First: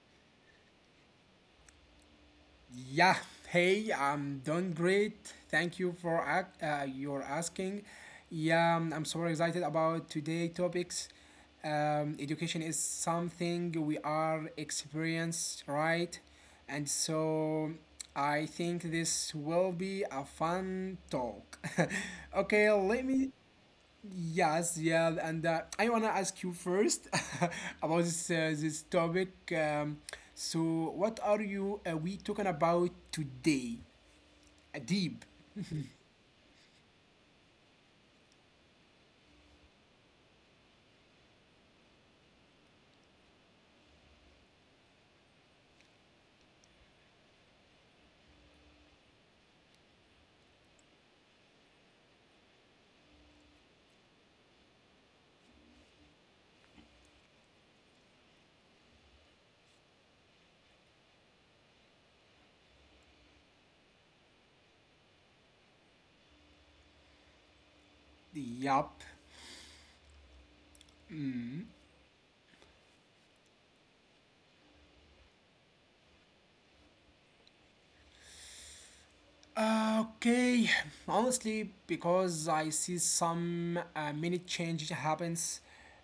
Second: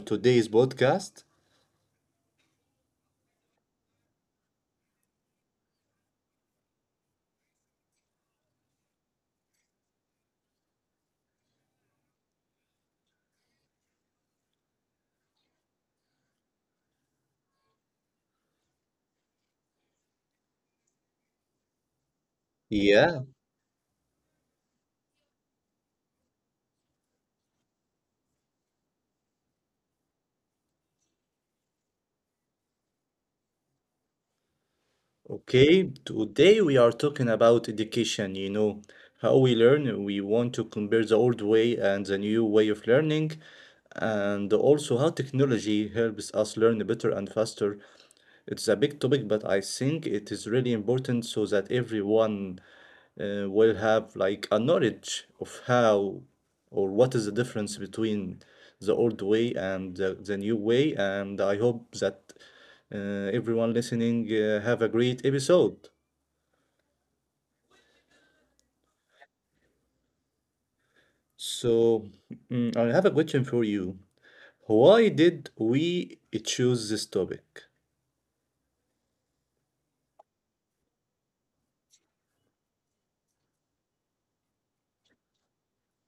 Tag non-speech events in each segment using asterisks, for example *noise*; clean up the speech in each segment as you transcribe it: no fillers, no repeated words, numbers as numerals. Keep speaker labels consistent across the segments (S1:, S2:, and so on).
S1: today's podcast?
S2: Yeah, hey, I'm doing great. Thank you for your asking. Yeah, I'm so excited about today topics. Education is something we are experienced, right? And so I think this will be a fun talk. *laughs* Okay, let
S1: Yeah.
S2: me— Yes, yeah, and I wanna ask you first *laughs* about this topic. So, what are you we talking about today? Uh, deep,
S1: Okay, today we are talking about education, how we learn. We want to compare the old way and the new way of learning, and also how technology helps us learn better and faster. It's a big topic, but I think it is really important so that everyone will have like a knowledge of how or what is the difference between the old way and the new way. And I hope that everyone listening have a great episode.
S2: yup.
S1: So I have a question for you. Why did we choose this topic?
S2: Okay, honestly, because I see some many changes happens.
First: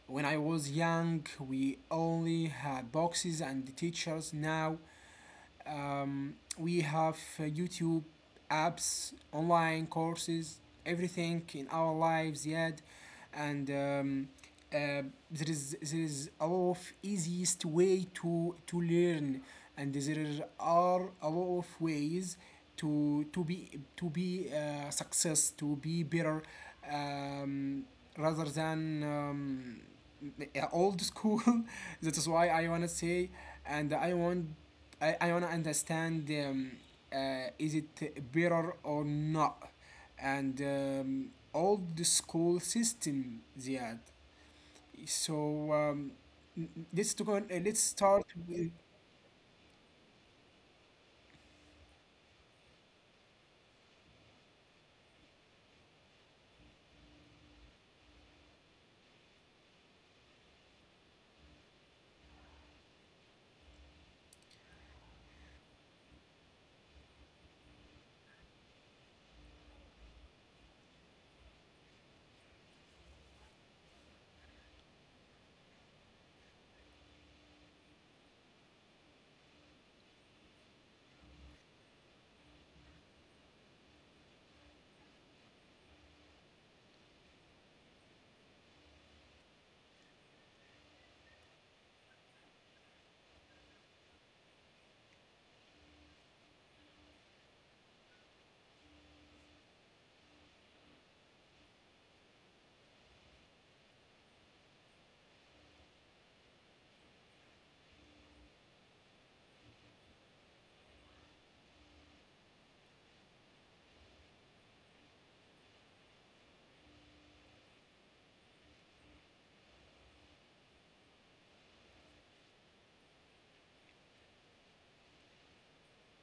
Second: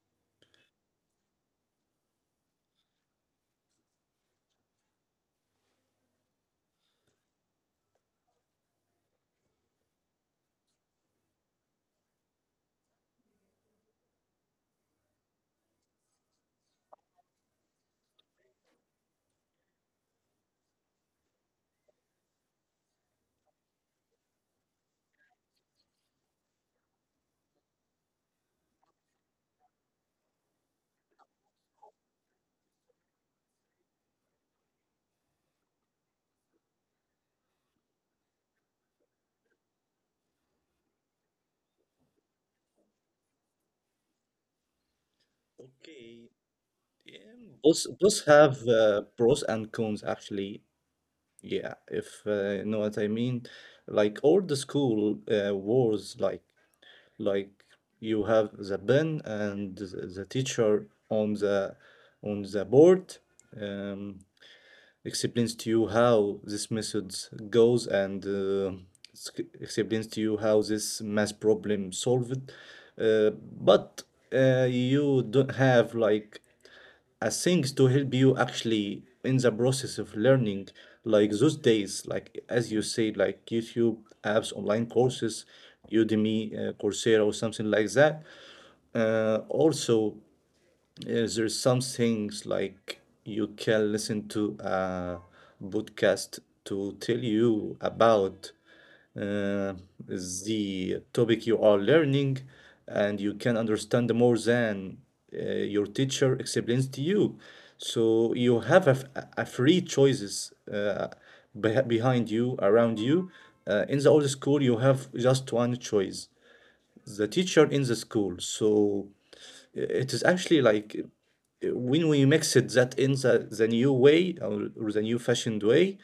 S2: When I was young, we only had boxes and teachers. Now we have YouTube apps, online courses, everything in our lives yet, and uh, there is a lot of easiest way to learn, and there are a lot of ways to be to be success to be better um, rather than old school. *laughs* That is why I want to say, and I want to understand is it better or not, and old school system, Ziad. so um,
S1: Okay,
S2: n- let's to go.
S1: both
S2: Let's
S1: both
S2: start
S1: have
S2: with—
S1: pros and cons actually. Yeah, if you know what I mean, like old school wars, like you have the pen and the teacher on the board, um, explains to you how this method goes and explains to you how this math problem solved. Uh, but you don't have like a things to help you actually in the process of learning, like those days, like as you say, like YouTube, apps, online courses, Udemy, Coursera or something like that, also. Yes, there's some things like you can listen to a podcast to tell you about uh, the topic you are learning, and you can understand more than your teacher explains to you. So you have a free choices behind you, around you. In the old school, you have just one choice, the teacher in the school. So it is actually like when we mix it that in the new way or the new fashioned way,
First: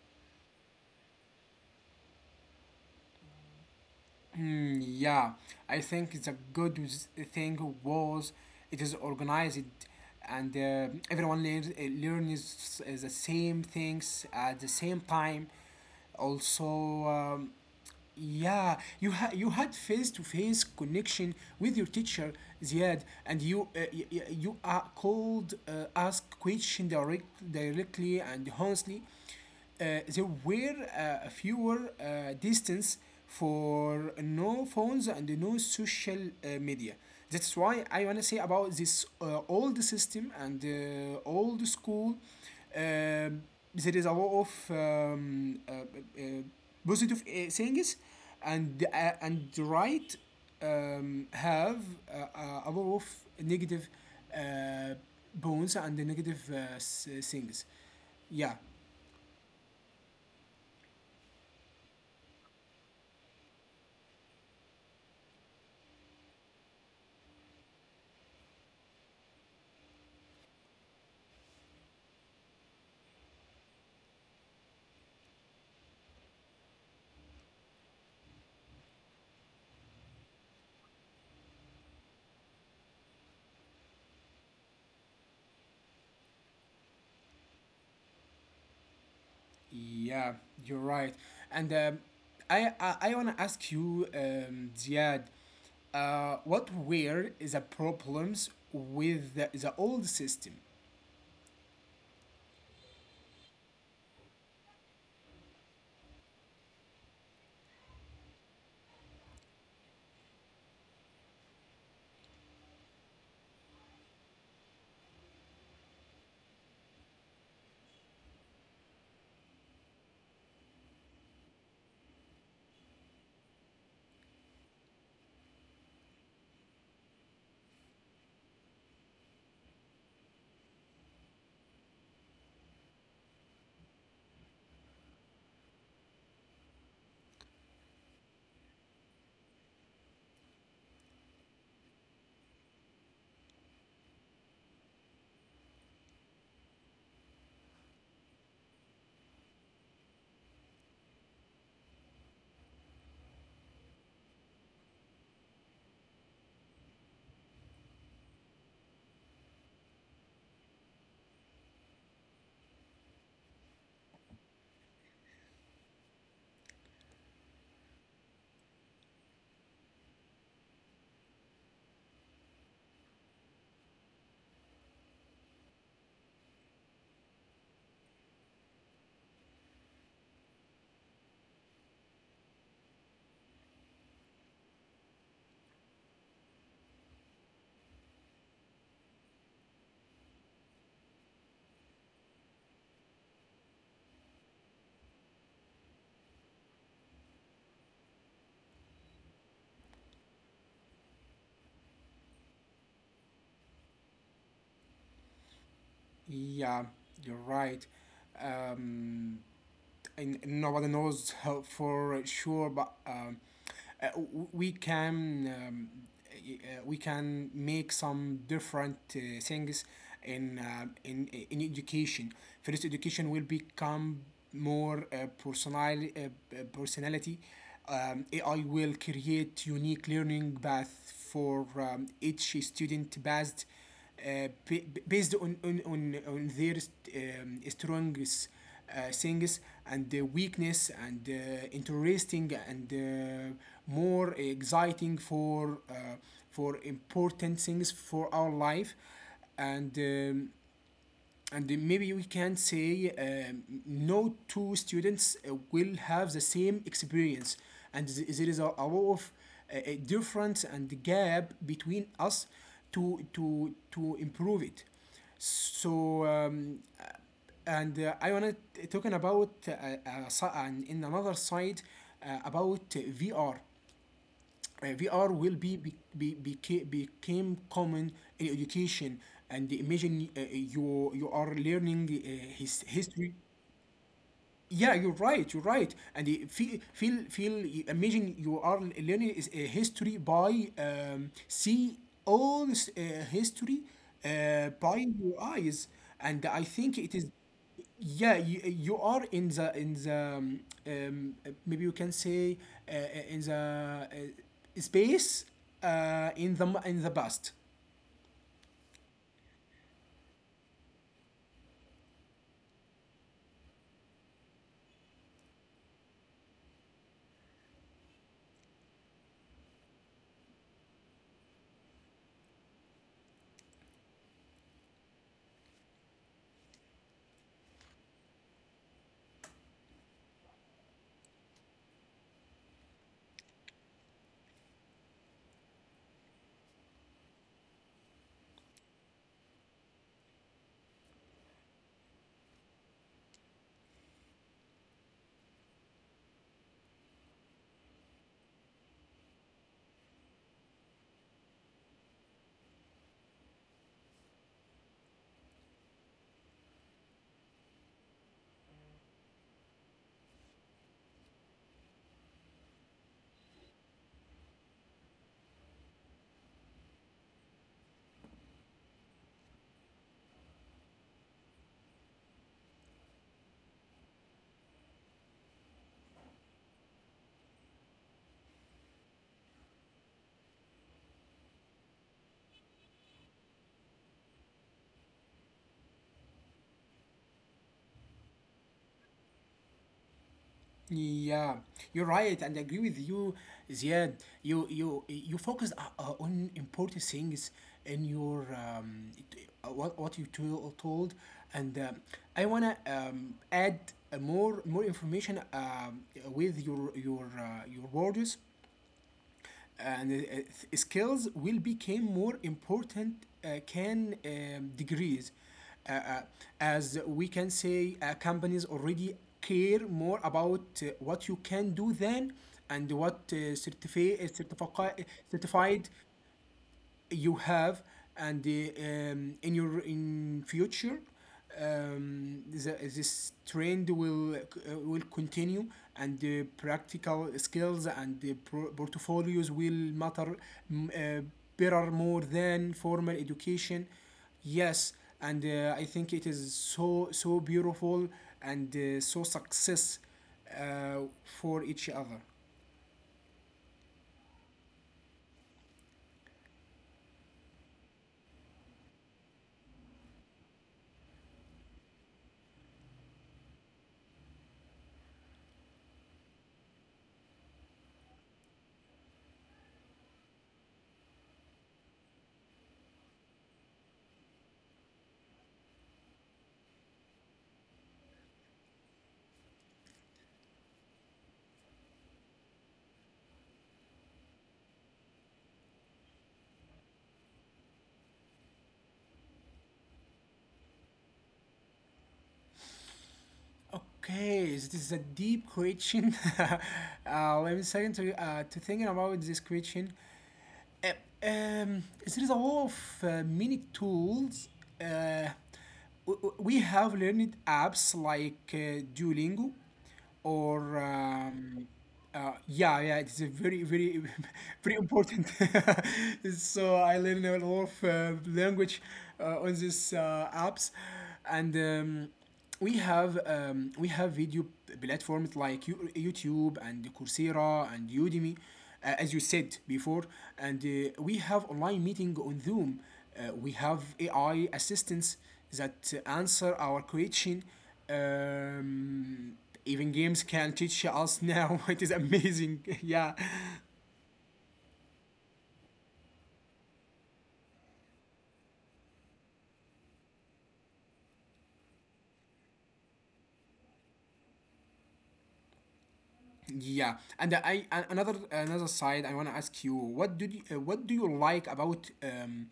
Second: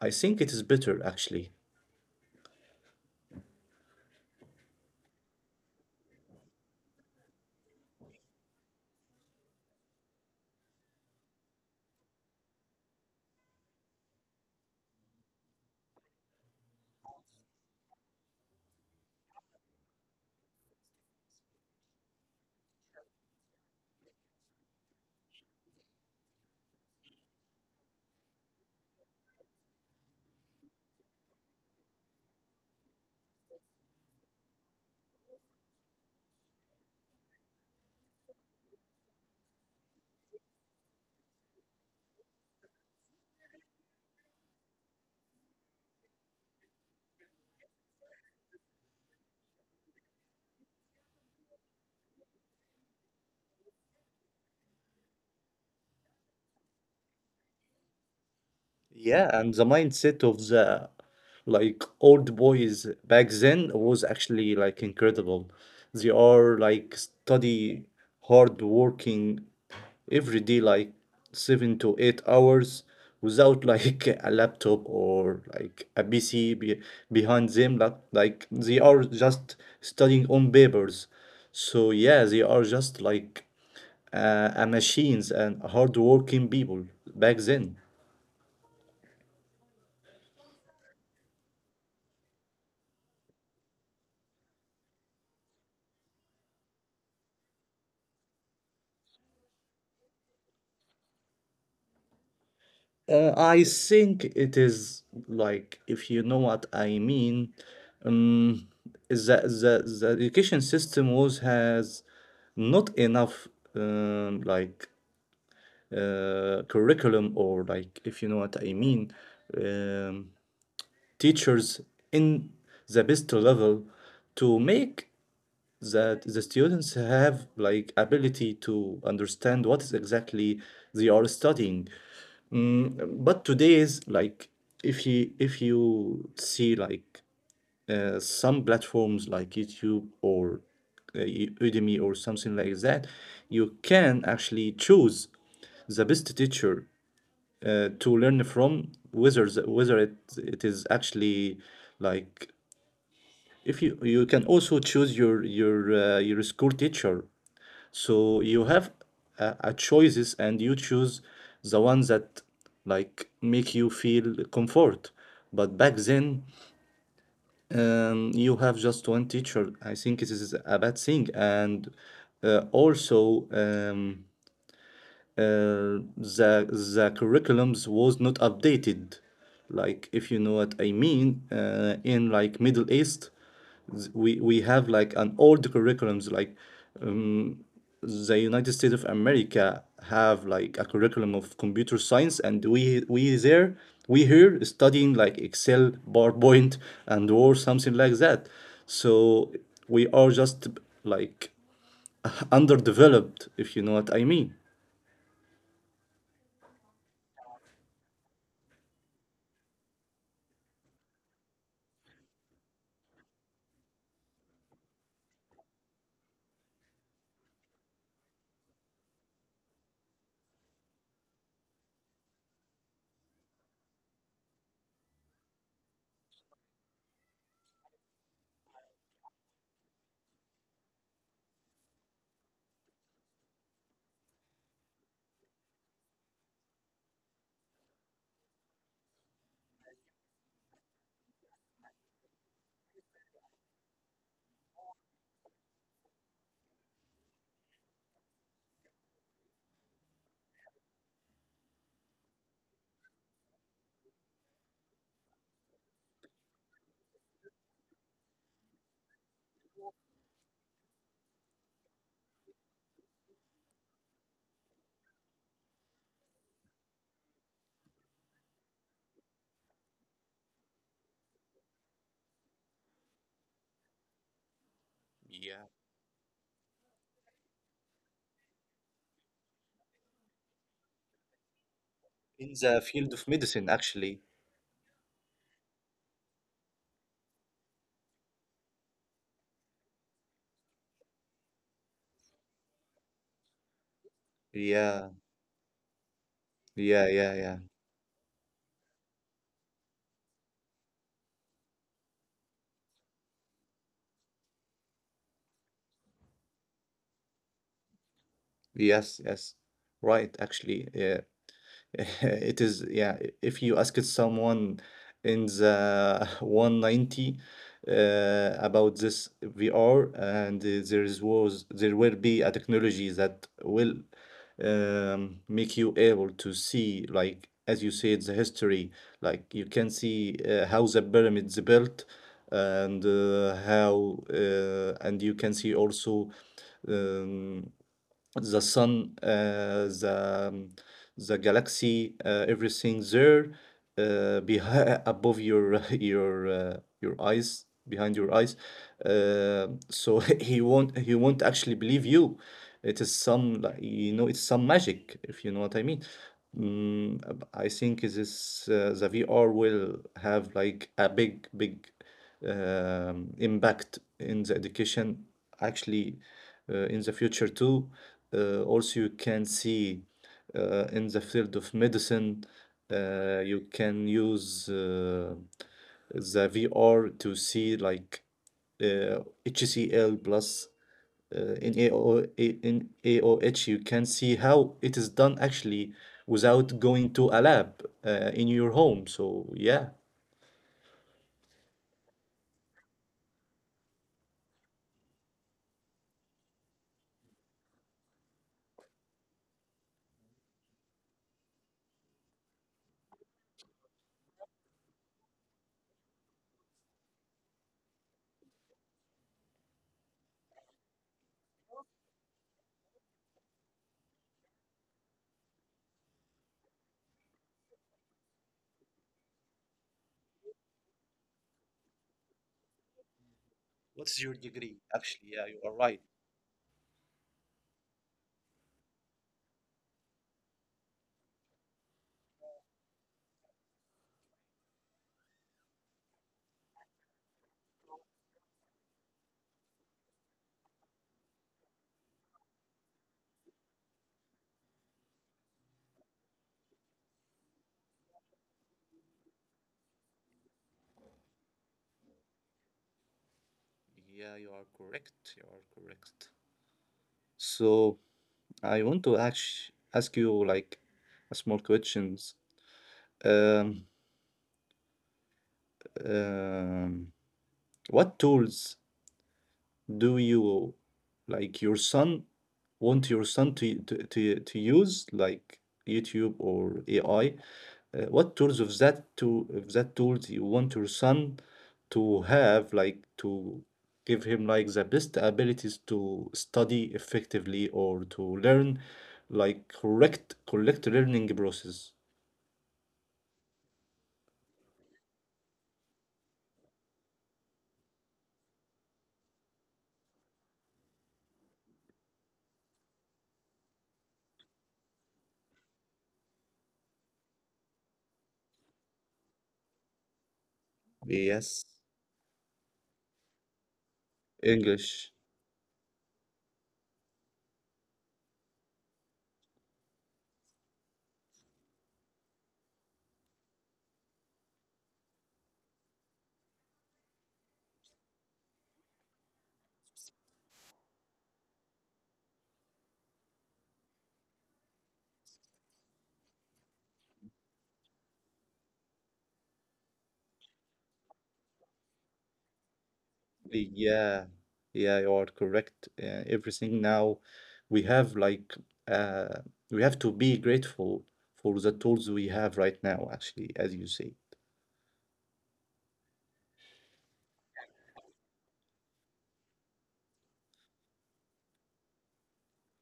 S1: I think it is better actually.
S2: Hmm, yeah, I think the thing was it is organized, and everyone learns, learns the same things at the same time. Also, um, yeah, you had face-to-face connection with your teacher, Ziad, and you are called ask question directly and honestly. There were fewer distance for no phones and no social media. That's why I wanna say about this old system and old school. Um there is a lot of positive things, and right, have a lot of negative uh, bones and the negative things, yeah.
S1: Yeah, and the mindset of the like old boys back then was actually like incredible. They are like study, hard working every day like 7 to 8 hours without like *laughs* a laptop or like a PC be behind them like they are just studying on papers. So yeah, they are just like a machines and hard working people back then.
S2: Yeah, you're right, and I want to ask you, Ziad, what were the problems with the old system?
S1: I think it is like if you know what I mean, um, the education system was has not enough like curriculum, or like if you know what I mean, um, teachers in the best level to make that the students have like ability to understand what is exactly they are studying. But today is like, if you see like some platforms like YouTube or Udemy or something like that, you can actually choose the best teacher to learn from, whether whether it is actually like, if you can also choose your school teacher, so you have a choices and you choose the ones that like make you feel comfort. But back then, you have just one teacher. I think this is a bad thing, and also. Uh, the the curriculums was not updated, like if you know what I mean, in like Middle East, we have like an old curriculums, like the United States of America have like a curriculum of computer science and we there, we here studying like Excel, PowerPoint and or something like that, so we are just like underdeveloped, if you know what I mean.
S2: Yeah, you're right. um, and nobody knows how for sure, but uh, we can um, we can make some different things in in education. First, education will become more personal, personality. AI will create unique learning path for each student based based on their strongest things and the weakness and interesting and more exciting for important things for our life, and um, and maybe we can say, no two students will have the same experience, and there is a lot of a difference and gap between us to improve it. So and I want to talking about and in another side about VR will became common in education, and imagine you you are learning
S1: In the
S2: his
S1: field of
S2: history.
S1: medicine actually.
S2: Yeah, you're right, you're right and You feel imagine you are learning is a history by see all this history
S1: Yeah,
S2: by your eyes, and I
S1: yeah,
S2: think
S1: yeah,
S2: it is—
S1: yeah.
S2: Yeah, you are in the um, maybe you can say, uh, in the space in the past.
S1: Yes, yes, right, actually, yeah. *laughs* It is, yeah, if you asked someone in the *laughs* 190 about this VR, and there is was there will be a technology that will make you able to see, like as you said, the history. Like you can see how the pyramids built, and and you can see also, um, the sun, the the galaxy, everything there, behind *laughs* above your *laughs* your eyes, behind your eyes. So *laughs* he won't actually believe you. It is some like, it's some magic, if you know what I mean. Mm, I think is this, the VR will have like a big impact in the education actually, in the future too. Also, you can see in the field of medicine, you can use the VR to see like uh, HCl plus in AOA, in AOH, you can see how it is done actually without going to a lab in your home. So yeah.
S2: Yeah, you're right, and I agree with you, Ziad. You focused on important things in your what you told, and I wanna add more more information with your your words, and skills will become more important can degrees. uh, uh, as we can say, companies already care more about what you can do than— and what
S1: What's your degree? Actually, yeah, you are right.
S2: certified you have. And the, in your in future, this trend will will continue, and the practical skills and the portfolios will matter, mm, uh, better more than formal education. Yes, and I think it is so so beautiful, and so success for each other.
S1: Yeah, you are correct. You are correct. So I want to ask you like a small questions. Um, um, what tools do you like your son, want your son to use, like YouTube or AI? What tools of that, to of that tools you want your son to have, like to give him like the best abilities to study effectively or to learn like correct learning process.
S2: Okay, so this is a deep question. *laughs* Let me second to thinking about this question. Uh, there is a lot of many tools. Uh, we have learned apps like Duolingo, or
S1: Yes,
S2: yeah, yeah, it's a very, very, *laughs* very
S1: English.
S2: important. *laughs* So I learned a lot of language on these apps, and we have video platforms like YouTube and Coursera and Udemy, as you said before, and we have online meeting on Zoom. We have AI assistants that answer our question. Um, Even games can teach us now. *laughs* It is amazing. *laughs* Yeah,
S1: Yeah, yeah, you are correct. Everything now we have like uh, we have to be grateful for the tools we have right now, actually, as you say.
S2: yeah, and I and another another side I want to ask you, what do what do you like about um,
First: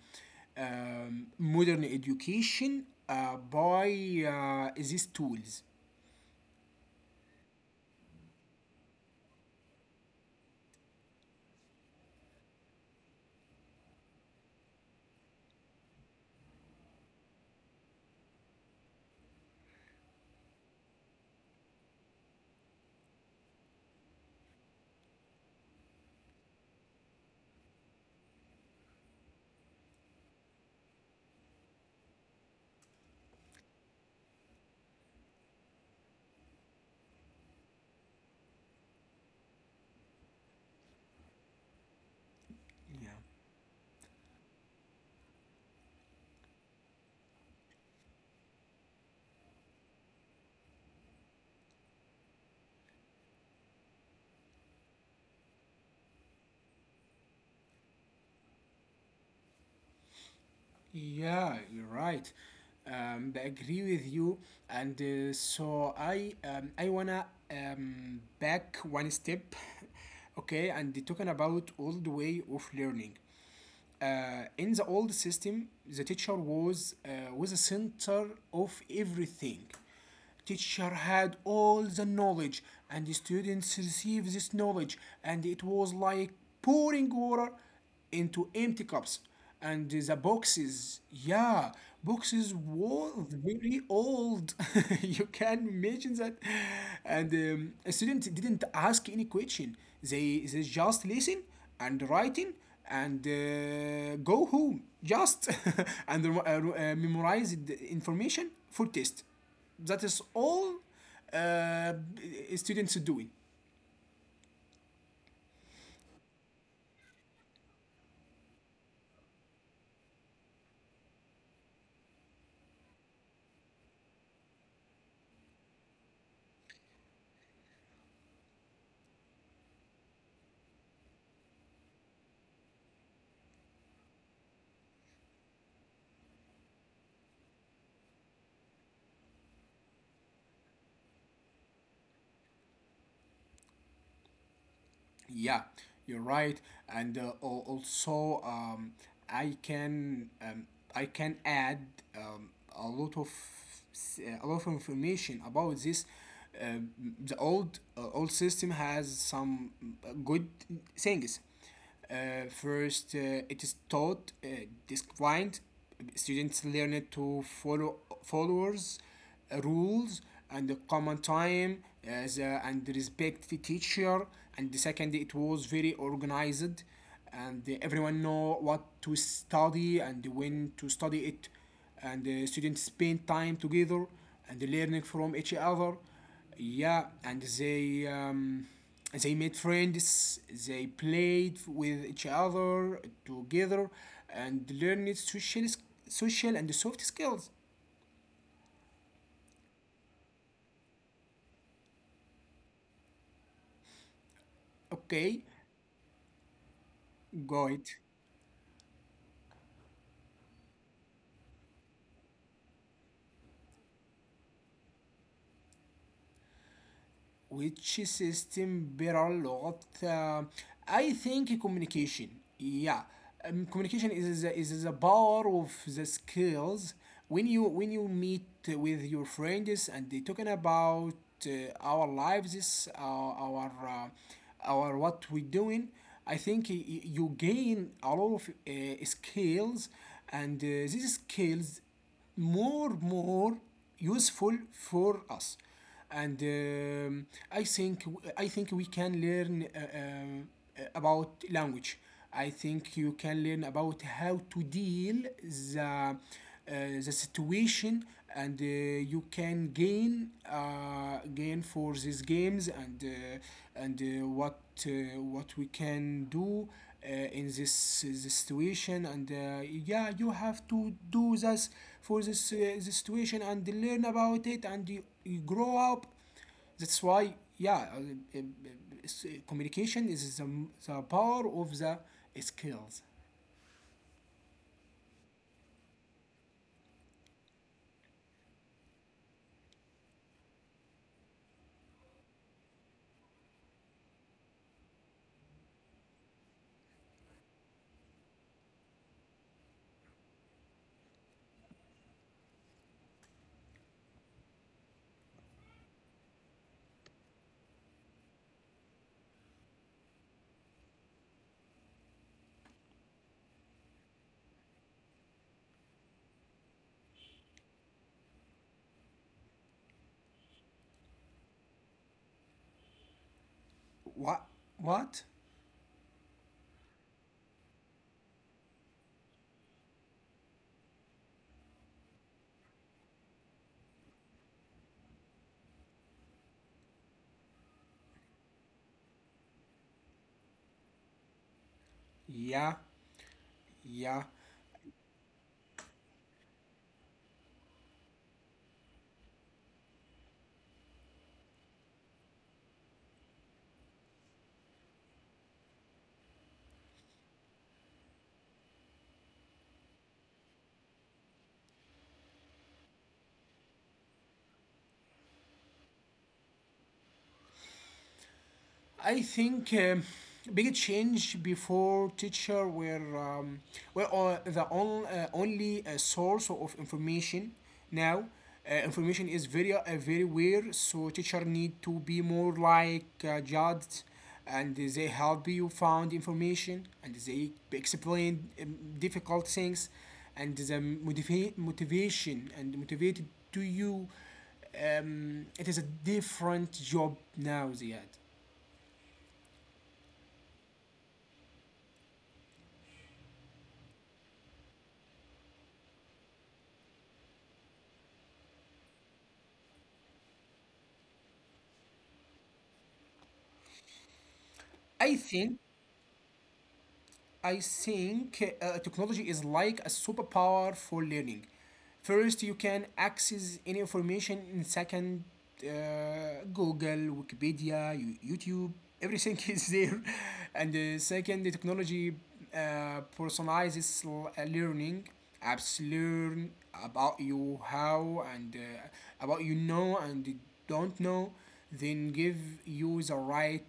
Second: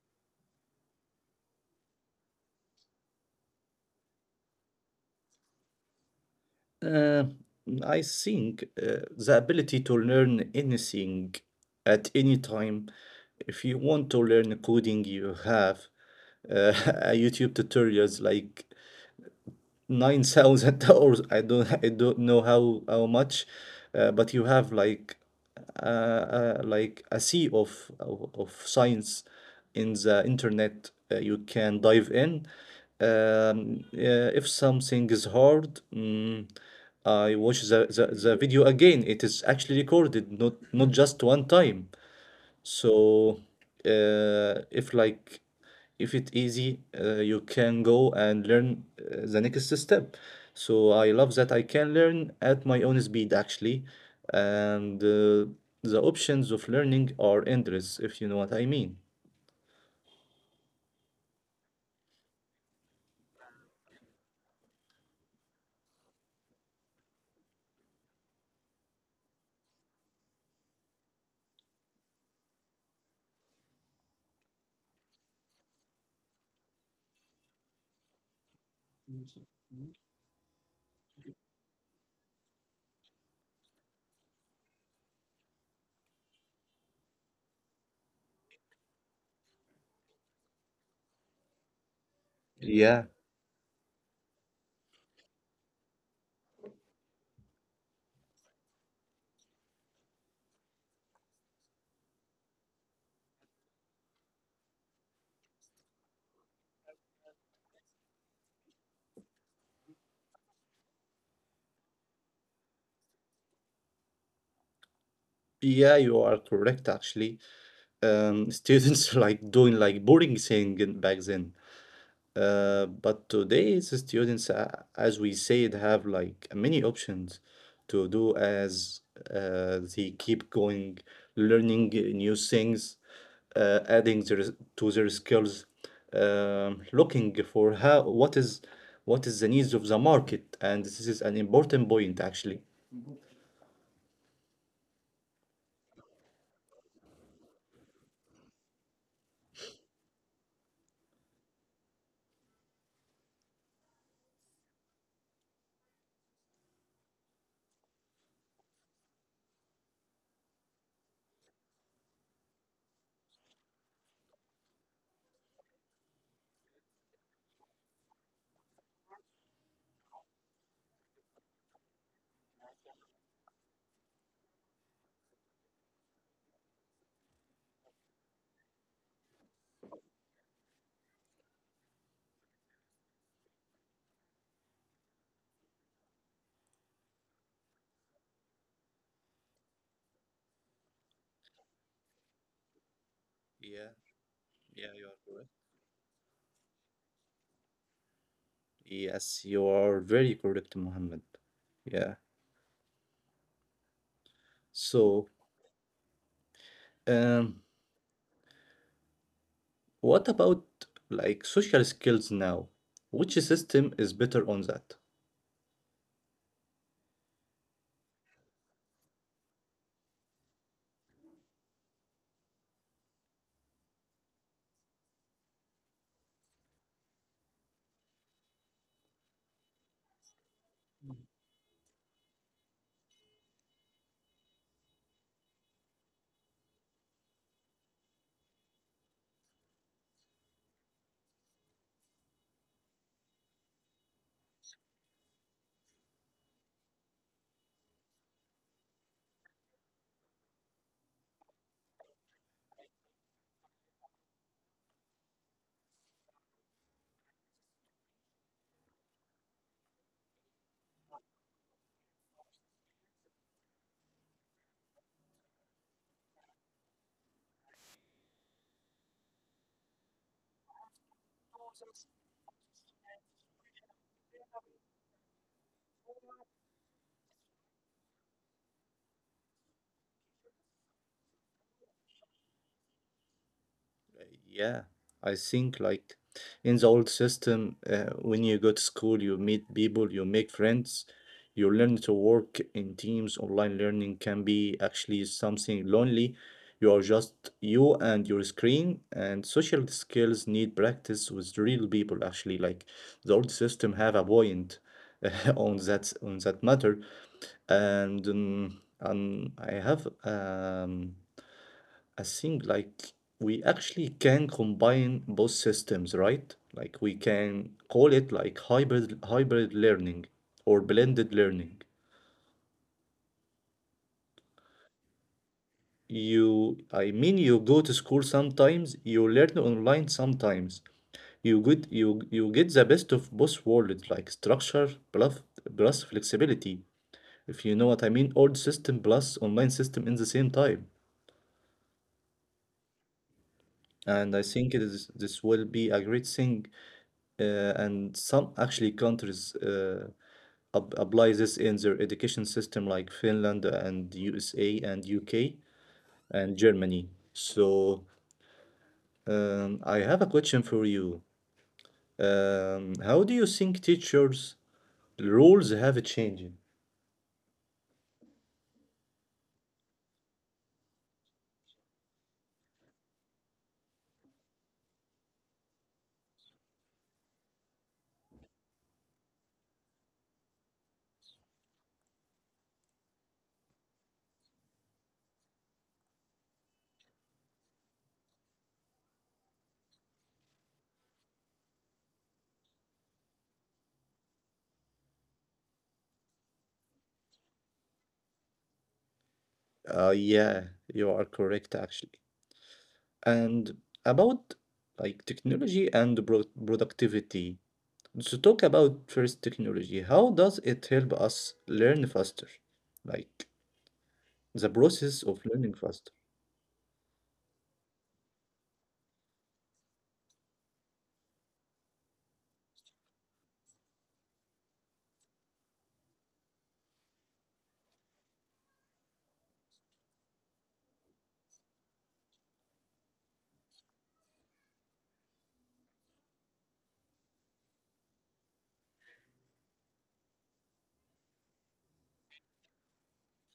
S2: um, modern education by these tools?
S1: Uh, I think the ability to learn anything at any time. If you want to learn coding, you have uh, *laughs* YouTube tutorials like $9,000. I don't know how much, but you have like a sea of science in the internet. You can dive in. If something is hard, I watch the video again. It is actually recorded, not just one time.
S2: Yeah,
S1: So, if if it's easy, you can go and learn the next step. So I love that I can learn at my own speed actually, and the options of learning are endless, if you know what I mean.
S2: yeah, you're right. I agree with you, and I wanna back one step, *laughs* okay, and talking about all the way of learning. In the old system, the teacher was the center of everything. Teacher had all the knowledge, and the students received this knowledge, and it was like pouring water into empty cups. And the boxes, yeah, boxes were
S1: Yeah,
S2: very old. *laughs* You can imagine that. And a student didn't ask any question. They just listen and writing and go home just *laughs* and memorize the information for test. That is all uh, students doing.
S1: yeah, you are correct actually. Students *laughs* like doing like boring thing back then. But today's students, as we said, have like many options to do as, they keep going, learning new things, adding to their skills, looking for how what is the needs of the market, and this is an important point actually.
S2: Yeah, you're right, and uh, also um, i can um, i can add um, a lot of information about this. Um the old old system has some good things. First, it is taught, described. Students learn to follow followers, rules, and the common time as a, and respect the teacher. And the second, it was very organized, and everyone know what to study and when to study it, and students spend time together and learning from each other. Yeah, and they made friends, they played with each other together,
S1: Yeah,
S2: and learned
S1: yeah, you are
S2: social,
S1: correct.
S2: social and soft skills.
S1: Yes, you are very correct, Mohammed. Yeah.
S2: Okay,
S1: So,
S2: go
S1: um,
S2: it.
S1: what about like social skills now? Which system is better on that?
S2: Which system— barrel لغات I think communication, yeah, communication is is the power of the skills. When you meet with your friends and they talking about uh, our lives, uh, our uh, our what we doing, I think you gain a lot of skills, and these skills more more useful for us. And I think I think we can learn about language. I think you can learn about how to deal the uh, the situation, and you can gain gain for these games and what uh, what we can do uh, in this situation. And yeah, you have to do this for this, this situation, and learn about it, and you grow up. That's why, yeah, communication is the power of the skills.
S1: Yeah, I think like in the old system, when you go to school, you meet people, you make friends, you learn to work in teams. Online learning can be actually something lonely. You are just you and your screen, and social skills need practice with real people. Actually, like the old system have a point *laughs* on that matter. And I have a thing like, we actually can combine both systems, right? Like we can call it like hybrid learning or blended learning.
S2: What? What?
S1: You, I mean, you go to school sometimes, you learn online sometimes. You get the best of both worlds, like structure plus flexibility, if you know what I mean, old system plus online system in the same time.
S2: Yeah, yeah.
S1: And I think it is this will be a great thing, and some actually countries apply this in their education system, like Finland and USA and UK and Germany. So I have a question for you. How do you think teachers' roles have changed?
S2: I think big change before teacher were only source of information. Now, information is very very weird. So teacher need to be more like judged, and they help you found information, and they explain difficult things, and the motivation and motivated to you. It is a different job now, Ziad.
S1: Yeah, you are correct actually. And about like technology and productivity. So talk about first technology. How does it help us learn faster? Like the
S2: I
S1: process of
S2: think
S1: learning faster.
S2: technology is like a superpower for learning. First, you can access any information. In second, Google, Wikipedia, YouTube, everything *laughs* is there. And second, the technology personalizes learning apps learn about you how and about you know and don't know, then give you the right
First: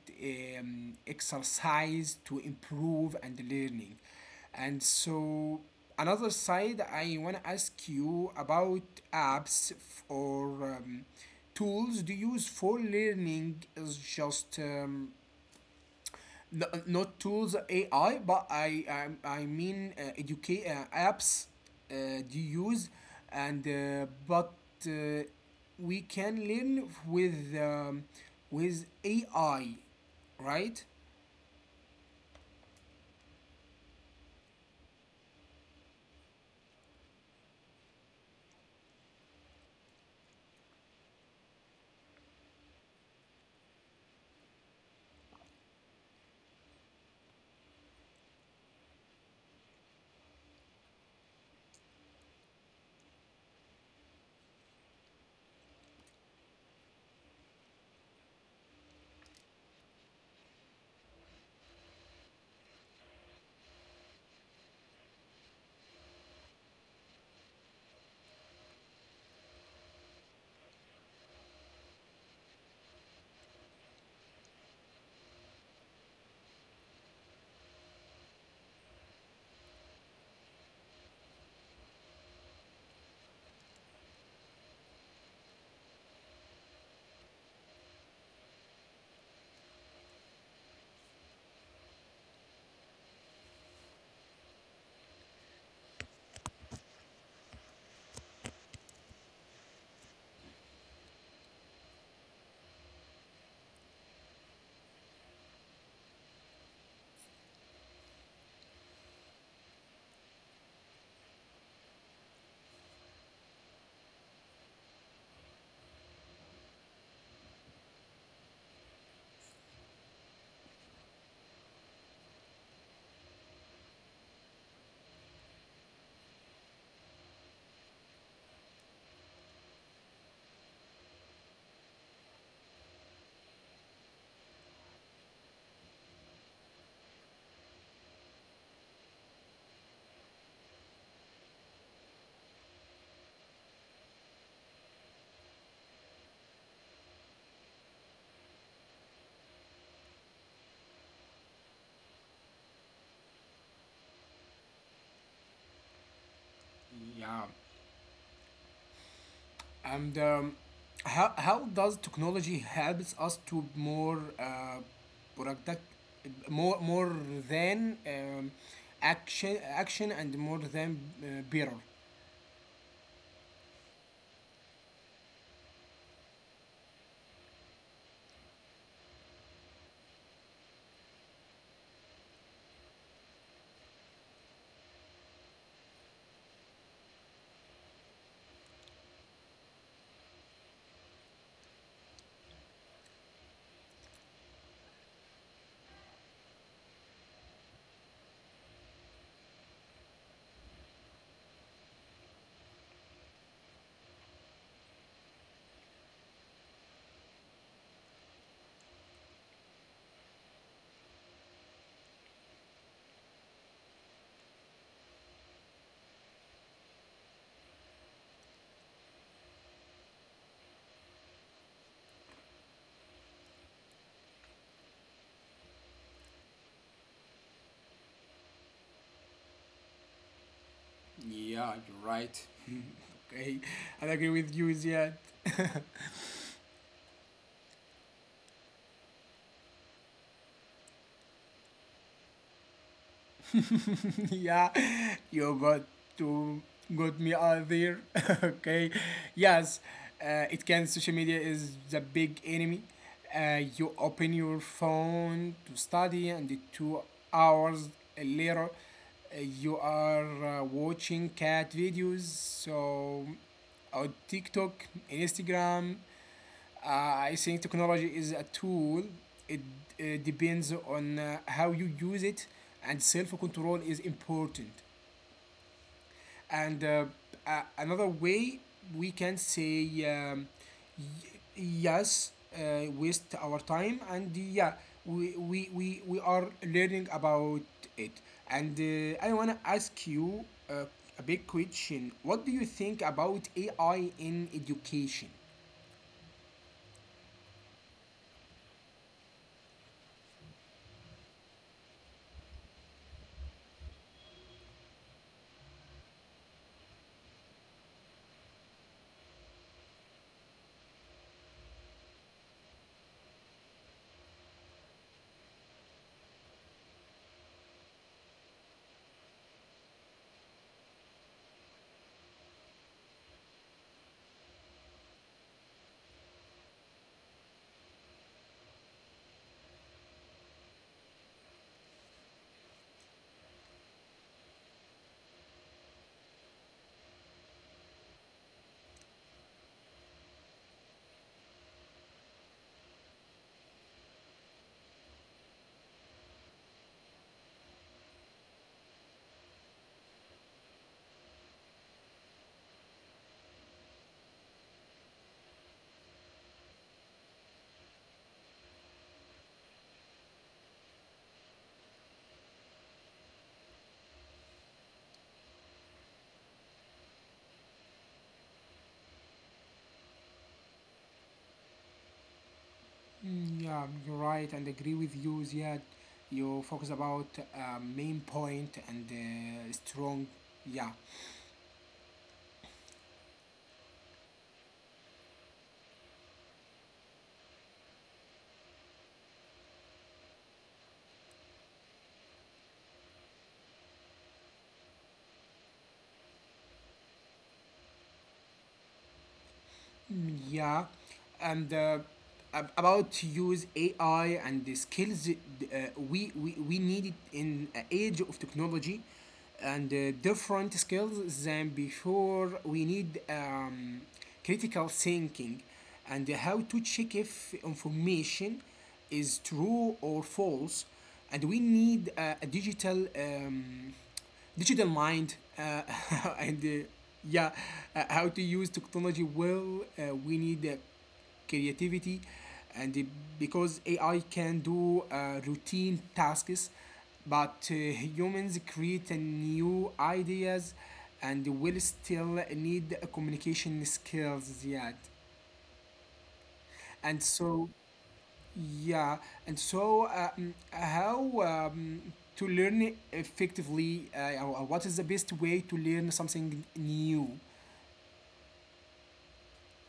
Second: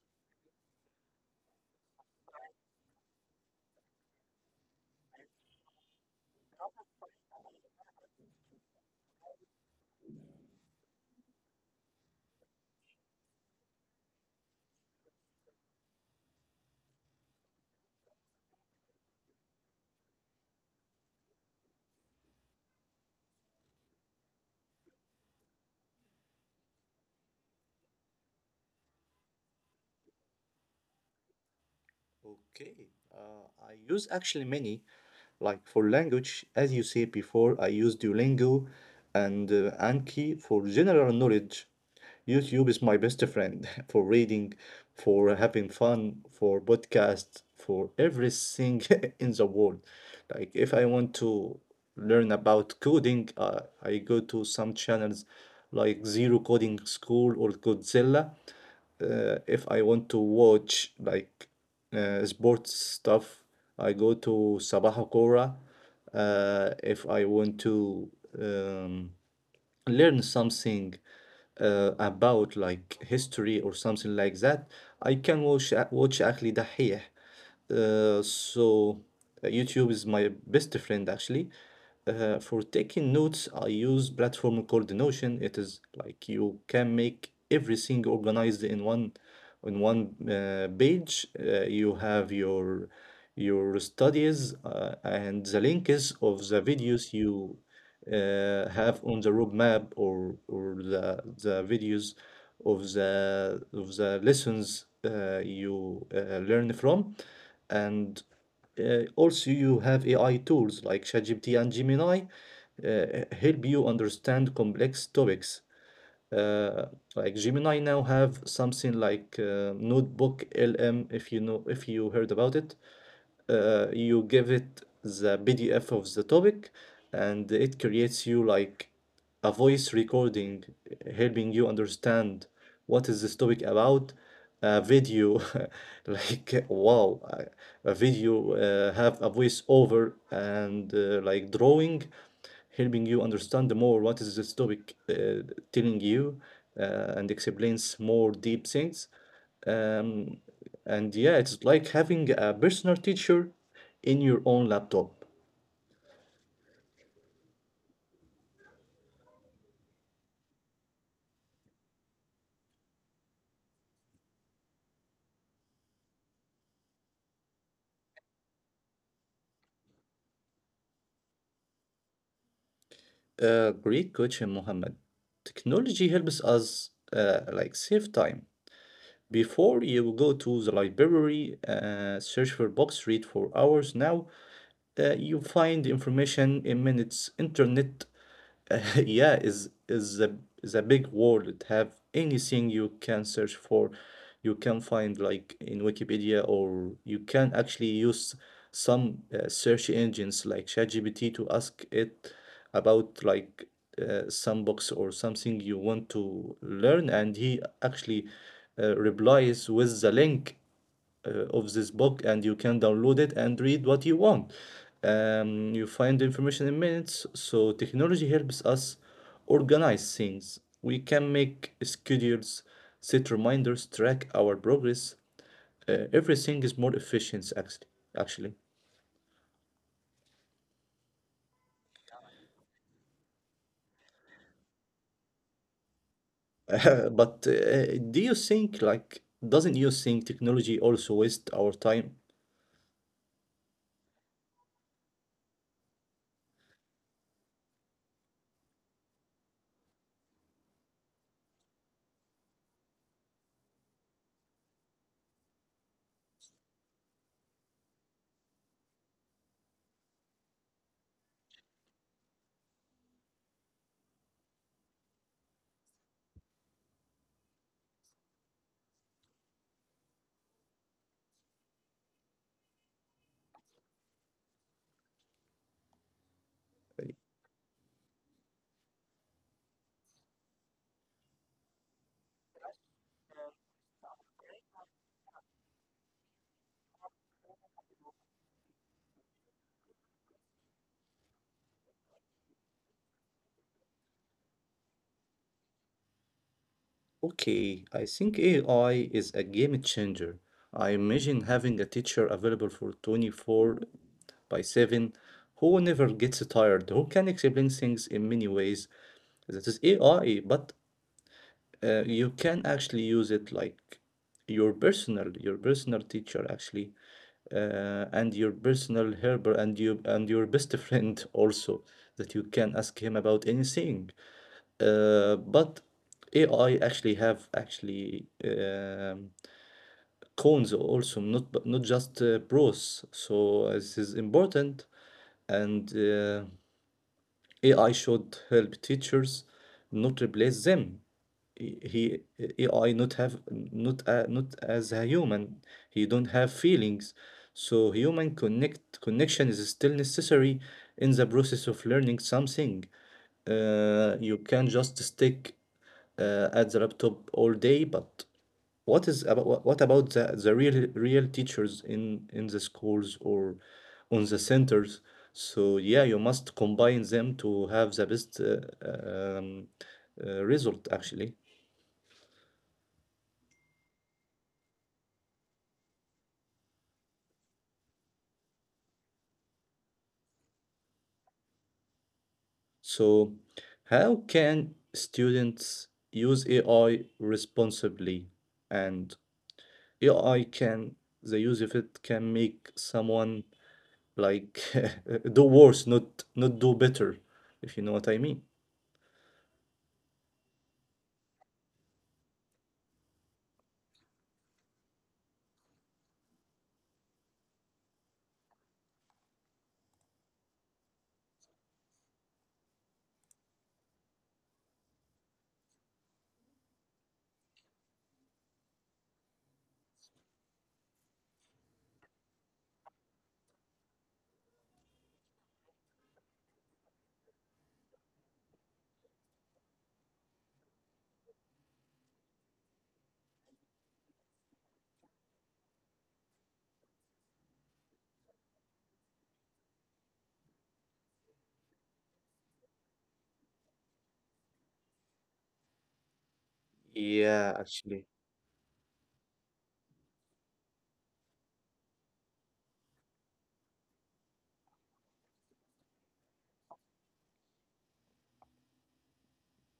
S2: exercise to improve and learning. And so another side I want to ask you about apps or tools do you use for learning. Is just no, not tools AI, but I mean educate apps do you use, and but uh, we can learn with AI, right?
S1: Okay, I use actually many. Like for language, as you said before, I use Duolingo and Anki for general knowledge. YouTube is my best friend *laughs* for reading, for having fun, for podcasts, for everything *laughs* in the world. Like if I want to learn about coding, I go to some channels like Zero Coding School or Godzilla. If I want to watch like sports stuff, I go to Sabah Kora. If I want to um, learn something about like history or something like that, I can watch actually دحيح. So YouTube is my best friend actually. For taking notes, I use platform called Notion. It is like you can make everything organized in one page. You have your studies and the links of the videos you have on the roadmap or the videos of the lessons, you learn from, and also you have AI tools like ChatGPT and Gemini uh, help you understand complex topics. Uh, like Gemini now have something like Notebook LM. If you know, if you heard about it, you give it the PDF of the topic, and it creates you like a voice recording, helping you understand what is this topic about, a video, *laughs* like wow, a video have a voice over and, like drawing, helping you understand more what is this topic, telling you, and explains more deep things. um, and yeah, it's like having a personal teacher in your own laptop.
S2: Yeah. And how does technology helps us to more product more more than action action and more than better?
S1: Great question, Mohammed. Technology helps us like save time. Before, you go to the library, search for books, read for hours. Now you find information in minutes. Internet *laughs* yeah, is a is a big world. It have anything you can search for. You can find like in Wikipedia, or you can actually use some search engines like ChatGPT to ask it about like some books or something you want to learn, and he actually replies with the link of this book, and you can download it and read what you want. You find the information in minutes, so technology helps us organize things. We can make schedules, set reminders, track our progress. Everything is more efficient, actually. Actually,
S2: Yeah, you're right. *laughs* Okay, I agree with you, Ziad.
S1: *laughs* but do you think, like, doesn't you think technology also waste our time?
S2: *laughs* Yeah, you got to got me out there. *laughs* Okay, yes, it can. Social media is the big enemy. You open your phone to study, and the 2 hours later, you are watching cat videos. So on TikTok, Instagram, Uh, I think technology is a tool. It depends on how you use it, and self control is important. And uh, another way we can say y- yes, waste our time, and yeah, we are learning about it. And I want to ask you uh, a big question. What do you think about AI in education?
S1: Okay, I think AI is a game changer. I imagine having a teacher available for 24 by 7, who never gets tired, who can explain things in many ways. That is AI, but you can actually use it like your personal teacher actually, and your personal helper, and you, and your best *laughs* friend also, that you can ask him about anything. But AI actually have actually cons also, not just pros. So this is important, and AI should help teachers, not replace them. He he- AI not have not a, not as a human. He don't have feelings. So human connection is still necessary in the process of learning something. You can just stick at the laptop all day, but what about the real teachers in the schools or on the centers? So yeah, you must combine them to have the best um, result actually.
S2: Yeah, you're right, and agree with you, Ziad. You focus about main point and strong. Yeah.
S1: So how can students use AI responsibly? And AI, can the use of it can make someone like *laughs* do worse, not do better, if you know what I mean.
S2: Yeah, and uh, about to use AI and the skills, we need it in a age of technology, and different skills than before. We need critical thinking, and how to check if information is true or false, and we need a digital. Digital mind. *laughs* And yeah How to use technology well. We need creativity, and because AI can do routine tasks, but humans create a new ideas, and will still need communication skills yet. And
S1: Yeah,
S2: so
S1: actually.
S2: yeah, and so How um, to learn effectively? Or what is the best way to learn something new?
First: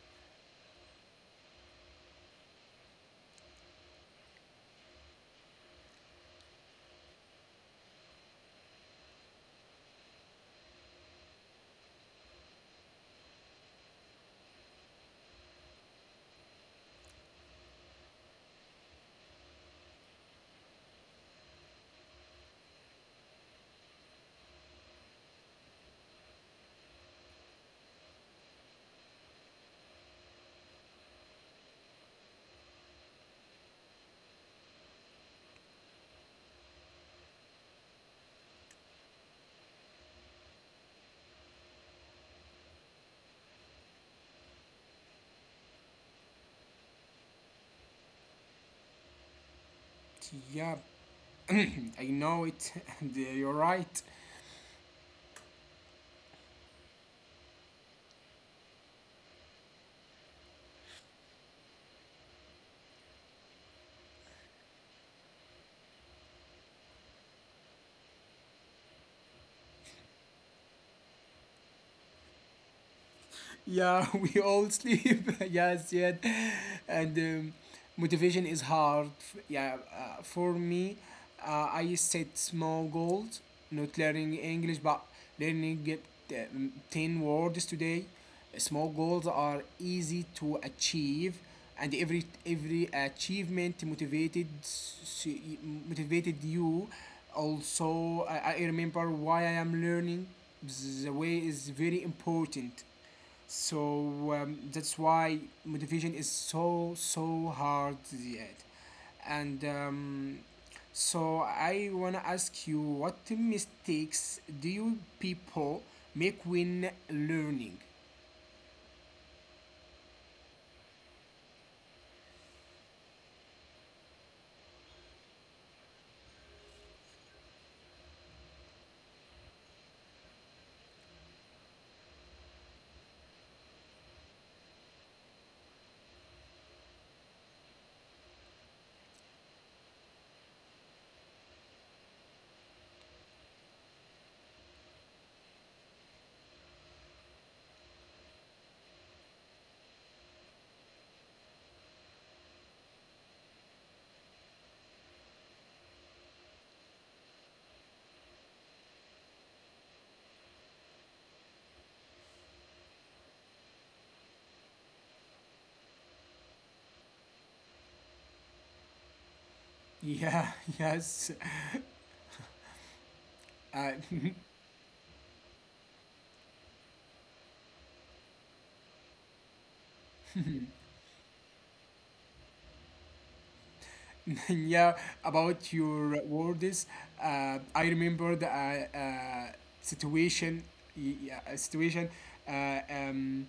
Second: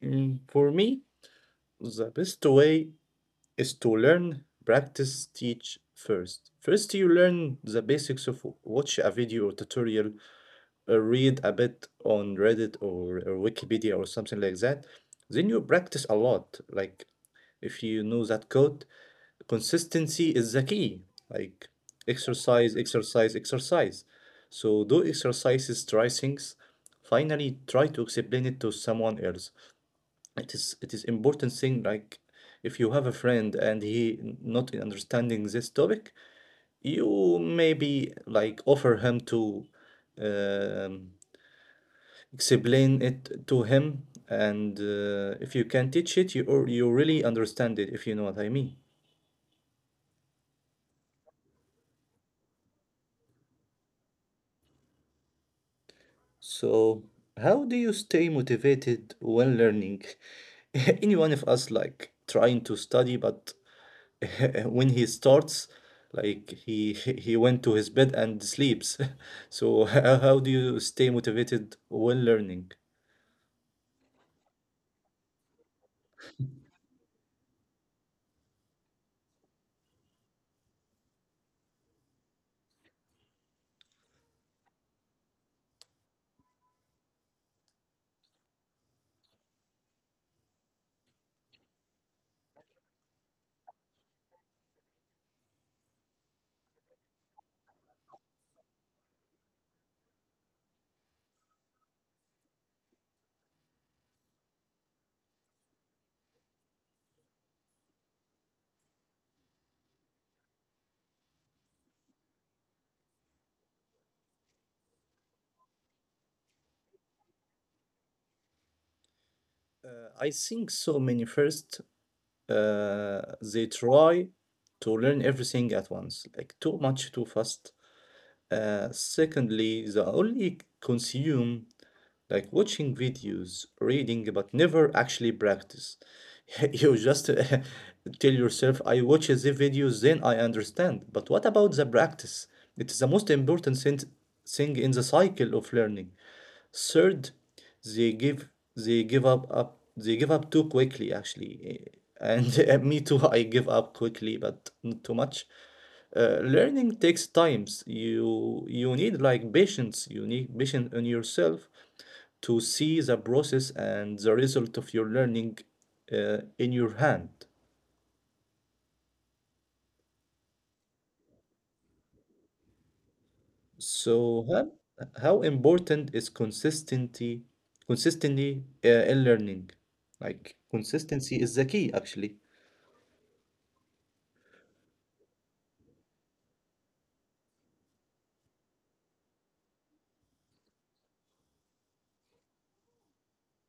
S1: Mm, for me, the best way is to learn, practice, teach. First, first, you learn the basics of watch a video or tutorial, or read a bit on Reddit, or Wikipedia or something like that. Then you practice a lot. Like, if you know that code, consistency is the key. Like, exercise, exercise, exercise. So, do exercises, try things. Finally, try to explain it to someone else. It is important thing. Like, if you have a friend and not in understanding this topic, you maybe like offer him to um, explain it to him, and if you can teach it, you or you really understand it, if you know what I mean.
S2: Yeah, *clears throat* I know it, *laughs* and you're right.
S1: So how do you stay motivated when learning? *laughs* Anyone of us like trying to study, but *laughs* when he starts, like he went to his bed and sleeps. *laughs* So *laughs* how do you stay motivated when learning?
S2: Yeah, *laughs* we all sleep. *laughs* Yes, yet, and motivation is hard. Yeah, for me, I set small goals. Not learning English, but learning it, 10 words today. Small goals are easy to achieve, and every achievement motivated motivated you. Also, I remember why I am learning. The way is very important. So that's why motivation is so so hard yet. And so I wanna ask you, what mistakes do you people make when learning?
S1: I think so many. First, uh, they try to learn everything at once, like too much, too fast. Secondly, they only consume, like watching videos, reading, but never actually practice. *laughs* You just *laughs* tell yourself, I watch the videos, then I understand. But what about the practice? It is the most important thing in the cycle of learning. Third, they give they give up too quickly, actually. Eh, and *laughs* me too. I give up quickly, but not too much. Learning takes times. You need like patience, you need patience on yourself to see the process and the result of your learning in your hand.
S2: Yeah, *laughs* yes. Uh,
S1: So
S2: *laughs*
S1: how important is consistency? Consistently in learning? Like consistency is the key, actually.
S2: *laughs* yeah, About your words. I remembered a situation, yeah, a situation. Uh, um,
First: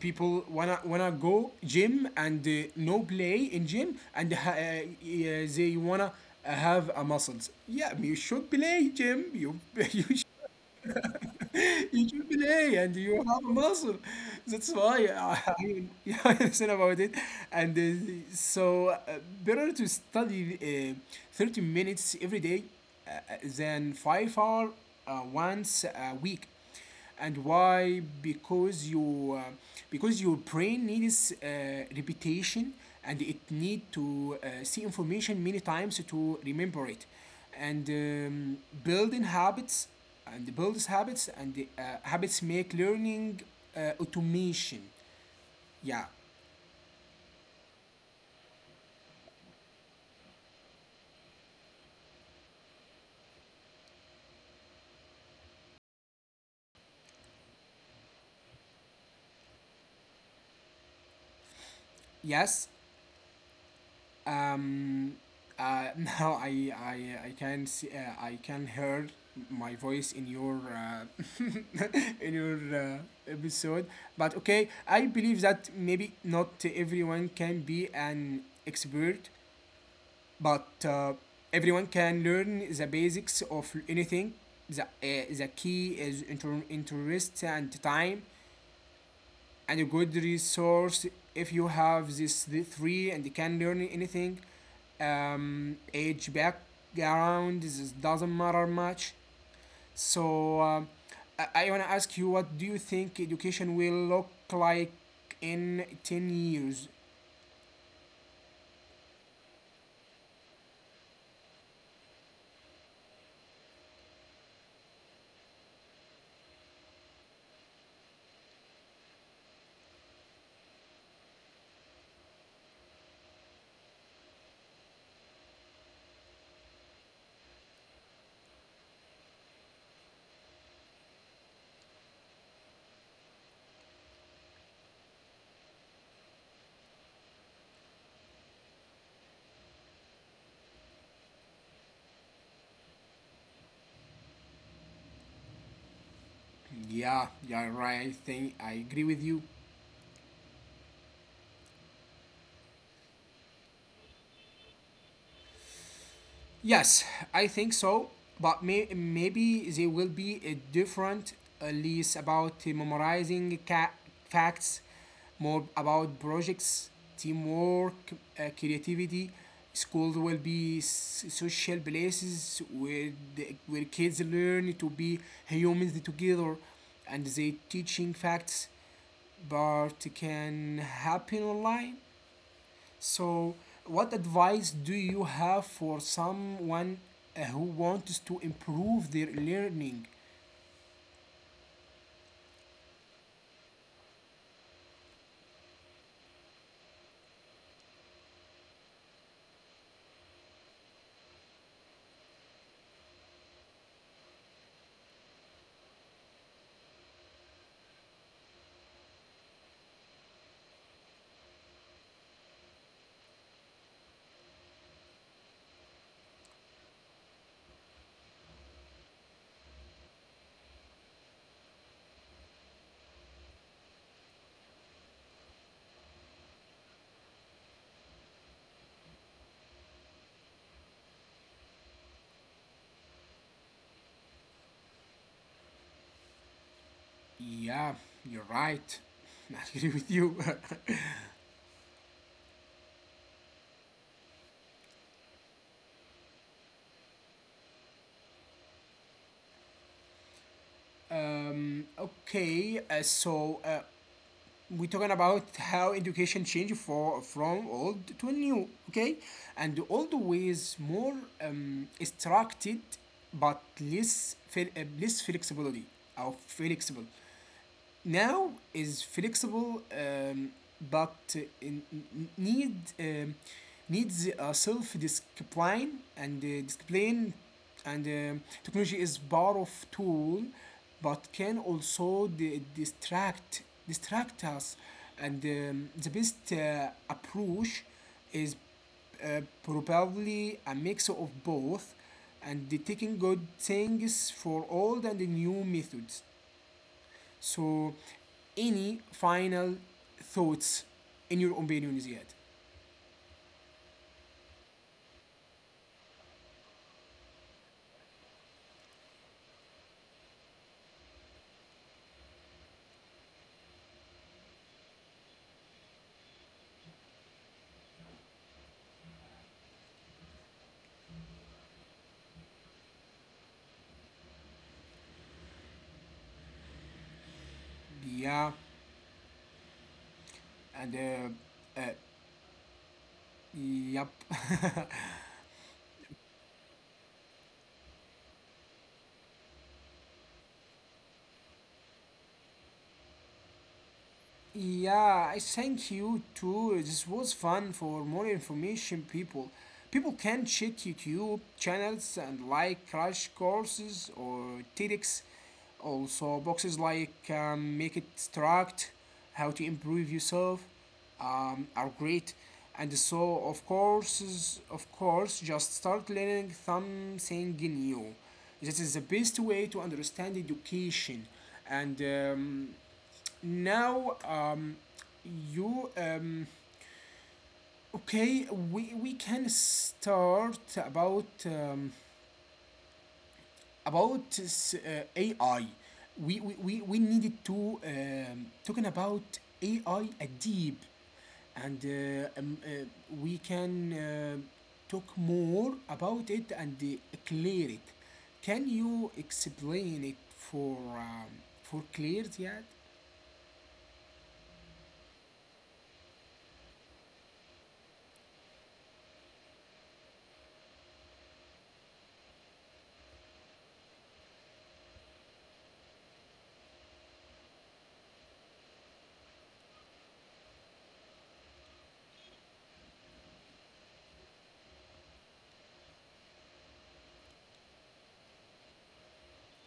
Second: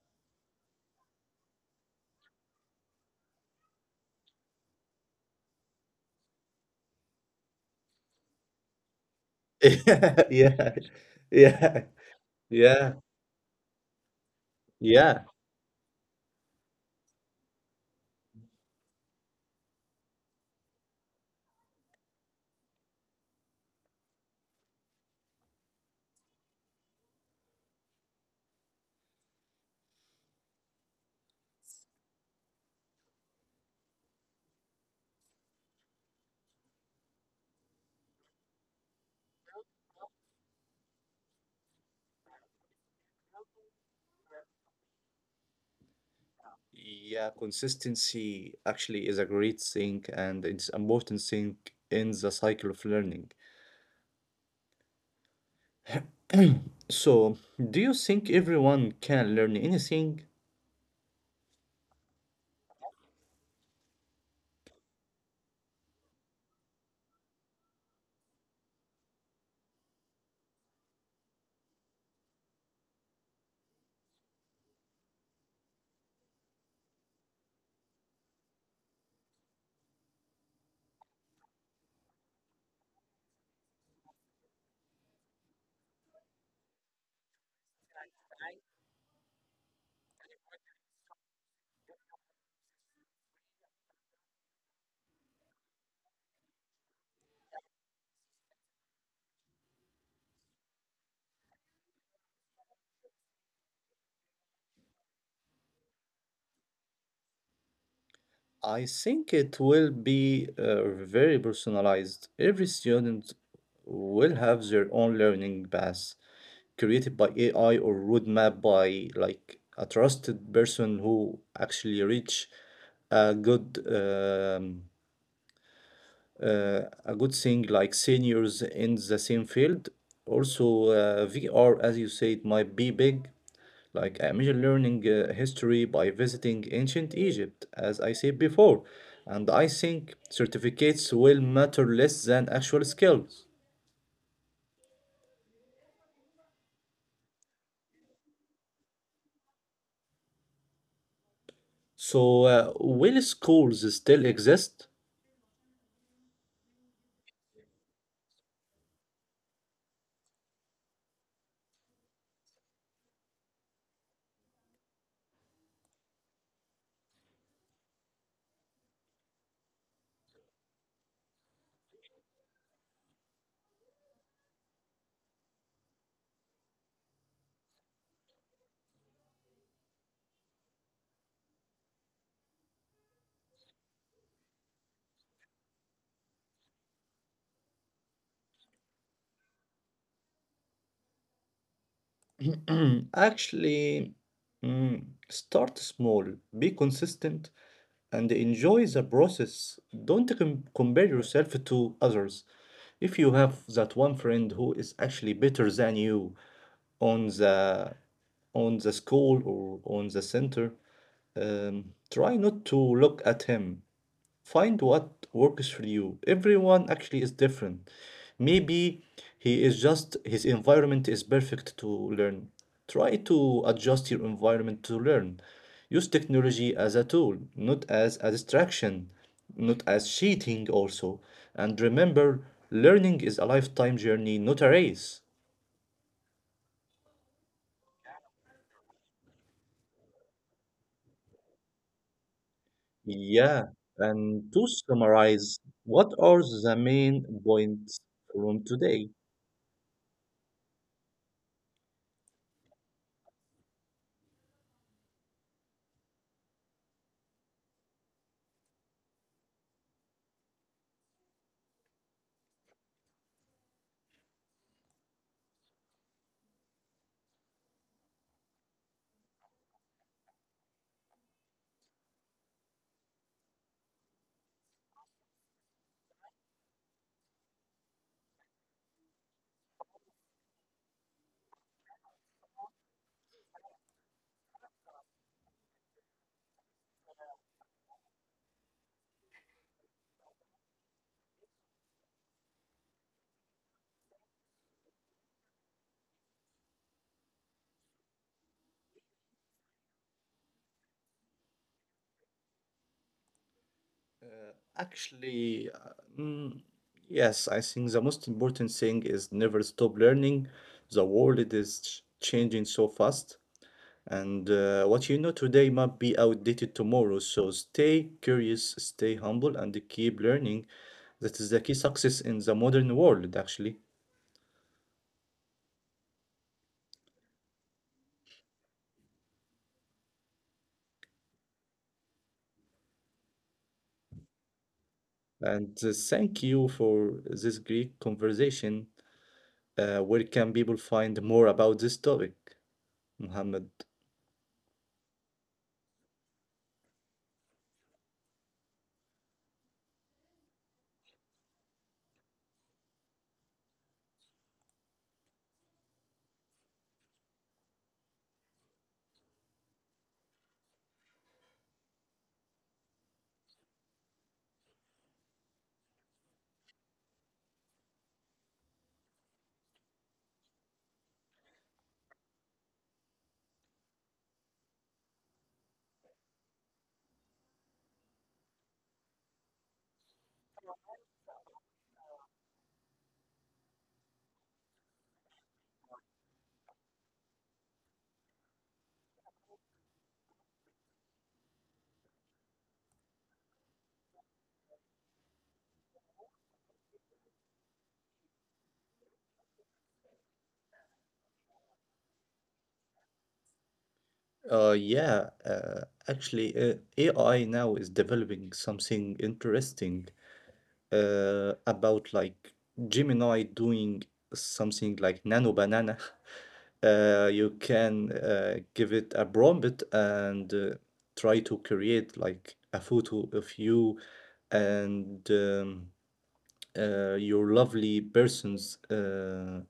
S2: People wanna go gym, and no play in gym, and they wanna have a muscles. Yeah, you should play gym. You *laughs* you
S1: *laughs* Yeah. Yeah.
S2: *laughs* you should play and
S1: Yeah.
S2: you have a muscle. That's why
S1: Yeah.
S2: I, *laughs* I yeah, I *laughs* understand about it. And so Better to study 30 minutes every day, than 5 hour once a week. And why? Because your brain needs repetition, and it need to see information many times to remember it. And um, building habits and builds habits, and habits make learning automation. Yeah.
S1: Yeah, consistency actually is a great thing, and it's important thing in the cycle of learning. So, do you think everyone can learn anything?
S2: Yes. Um, *laughs* Now I can see, I can hear my voice in your *laughs* in your episode. But okay, I believe that maybe not everyone can be an expert, but everyone can learn the basics of anything. The key is interest and time and a good resource. If you have this the three, and you can learn anything. Age, background, this doesn't matter much. So I want to ask you, what do you think education will look like in 10 years?
S1: I think it will be very personalized. Every student will have their own learning path, created by AI, or roadmap by like a trusted person who actually reach a good um, a good thing, like seniors in the same field. Also, VR, as you say, it might be big, like I imagine learning history by visiting ancient Egypt, as I said before, and I think certificates will matter less than actual skills.
S2: Yeah, yeah, right, I think I agree with you.
S1: So, will schools still exist?
S2: Yes, I think so. But maybe there will be a different lease about memorizing facts, more about projects, teamwork, creativity. Schools will be social places where the, where kids learn to be humans together, and they teaching facts. But can happen online. So, what advice do you have for someone who wants to improve their learning?
S1: *clears throat* Actually, mm, start small, be consistent, and enjoy the process. Don't compare yourself to others. If you have that one friend who is actually better than you on the on the school or on the center, try not to look at him. Find what works for you. Everyone actually is different. Maybe his environment is perfect to learn. Try to adjust your environment to learn. Use technology as a tool, not as a distraction, not as cheating also. And remember, learning is a lifetime journey, not a race.
S2: Yeah, you're right. *laughs* I agree with you.
S1: Yeah, and to summarize, what are the main points from today?
S2: *laughs* Okay, we're talking about how education changed for from old to new. Okay, and old ways more structured, but less less flexibility or flexible. Now is flexible, but in, need needs self-discipline and discipline. And Technology is part of tool, but can also distract distract us. And The best approach is probably a mix of both, and the taking good things for old and the new methods. So, any final thoughts in your opinions yet?
S1: Actually, yes, I think the most important thing is never stop learning. The world is changing so fast, and what you know today might be outdated tomorrow. So stay curious, stay humble, and keep learning. That is the key success in the modern world, actually.
S2: Yeah, and yep. *laughs*
S1: And thank you for this great conversation. Where can people find more about this topic, Muhammad?
S2: Yeah, I thank you too. This was fun. For more information, people can check YouTube channels and like crash courses or TEDx. Also, boxes like make it struct, how to improve yourself, are great. And of course, just start learning something new. This is the best way to understand education. And. Now, you Okay? We can start about AI. We needed to talking about AI, a I, at deep, and we can talk more about it and clear it. Can you explain it for um, for clear yet?
S1: Yeah, actually, AI now is developing something interesting, about like Gemini doing something like Nano Banana. *laughs* You can give it a prompt and, try to create like a photo of you and your lovely person's,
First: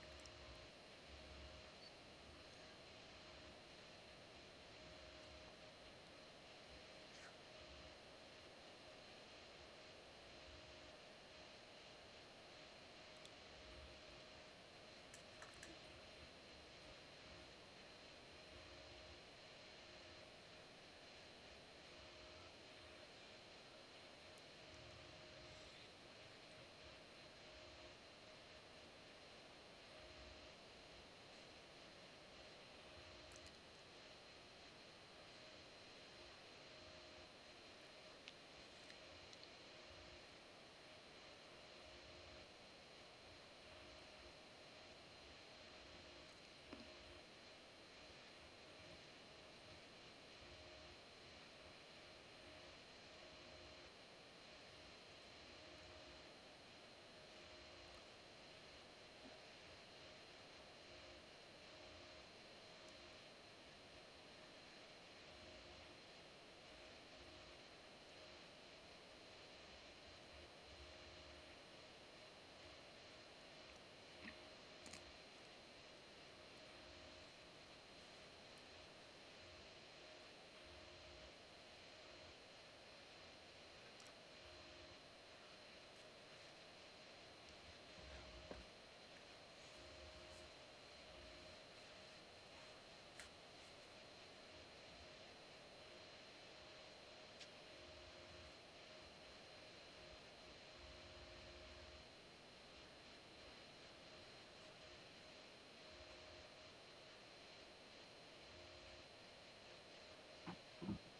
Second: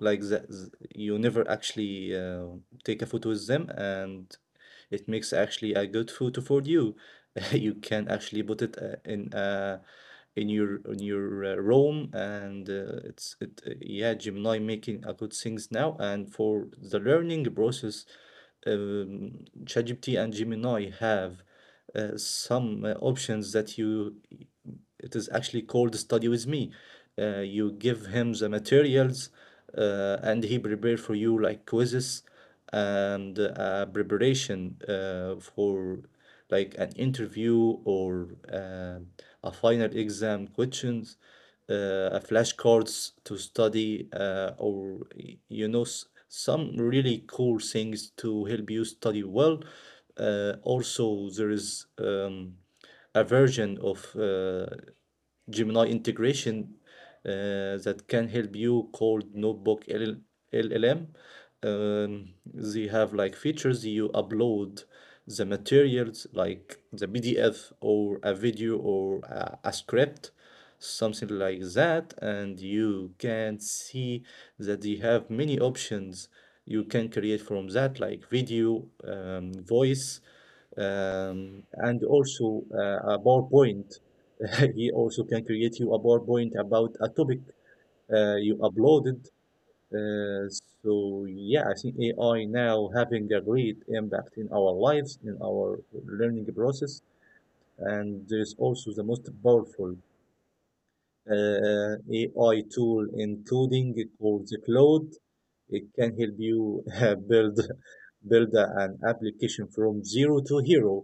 S1: like that, you never actually take a photo with them, and it makes actually a good photo for you. *laughs* You can actually put it in your room, and it's it yeah, Gemini making a good things now. And for the learning process, um, ChatGPT and Gemini have some options, that you, it is actually called study with me. You give him the materials, and he prepare for you like quizzes, and preparation for like an interview, or a final exam questions, a flashcards to study, or some really cool things to help you study well. Also, there is a version of Gemini integration that can help you, called Notebook LL LLM. They have like features. You upload the materials, like the PDF or a video or a script something like that, and you can see that they have many options. You can create from that like video, voice, and also a PowerPoint. *laughs* He also can create you a PowerPoint about a topic you uploaded. uh, so yeah, I think AI now having a great impact in our lives, in our learning process, and there's also the most powerful AI tool, including called the Cloud. It can help you build an application from zero to hero,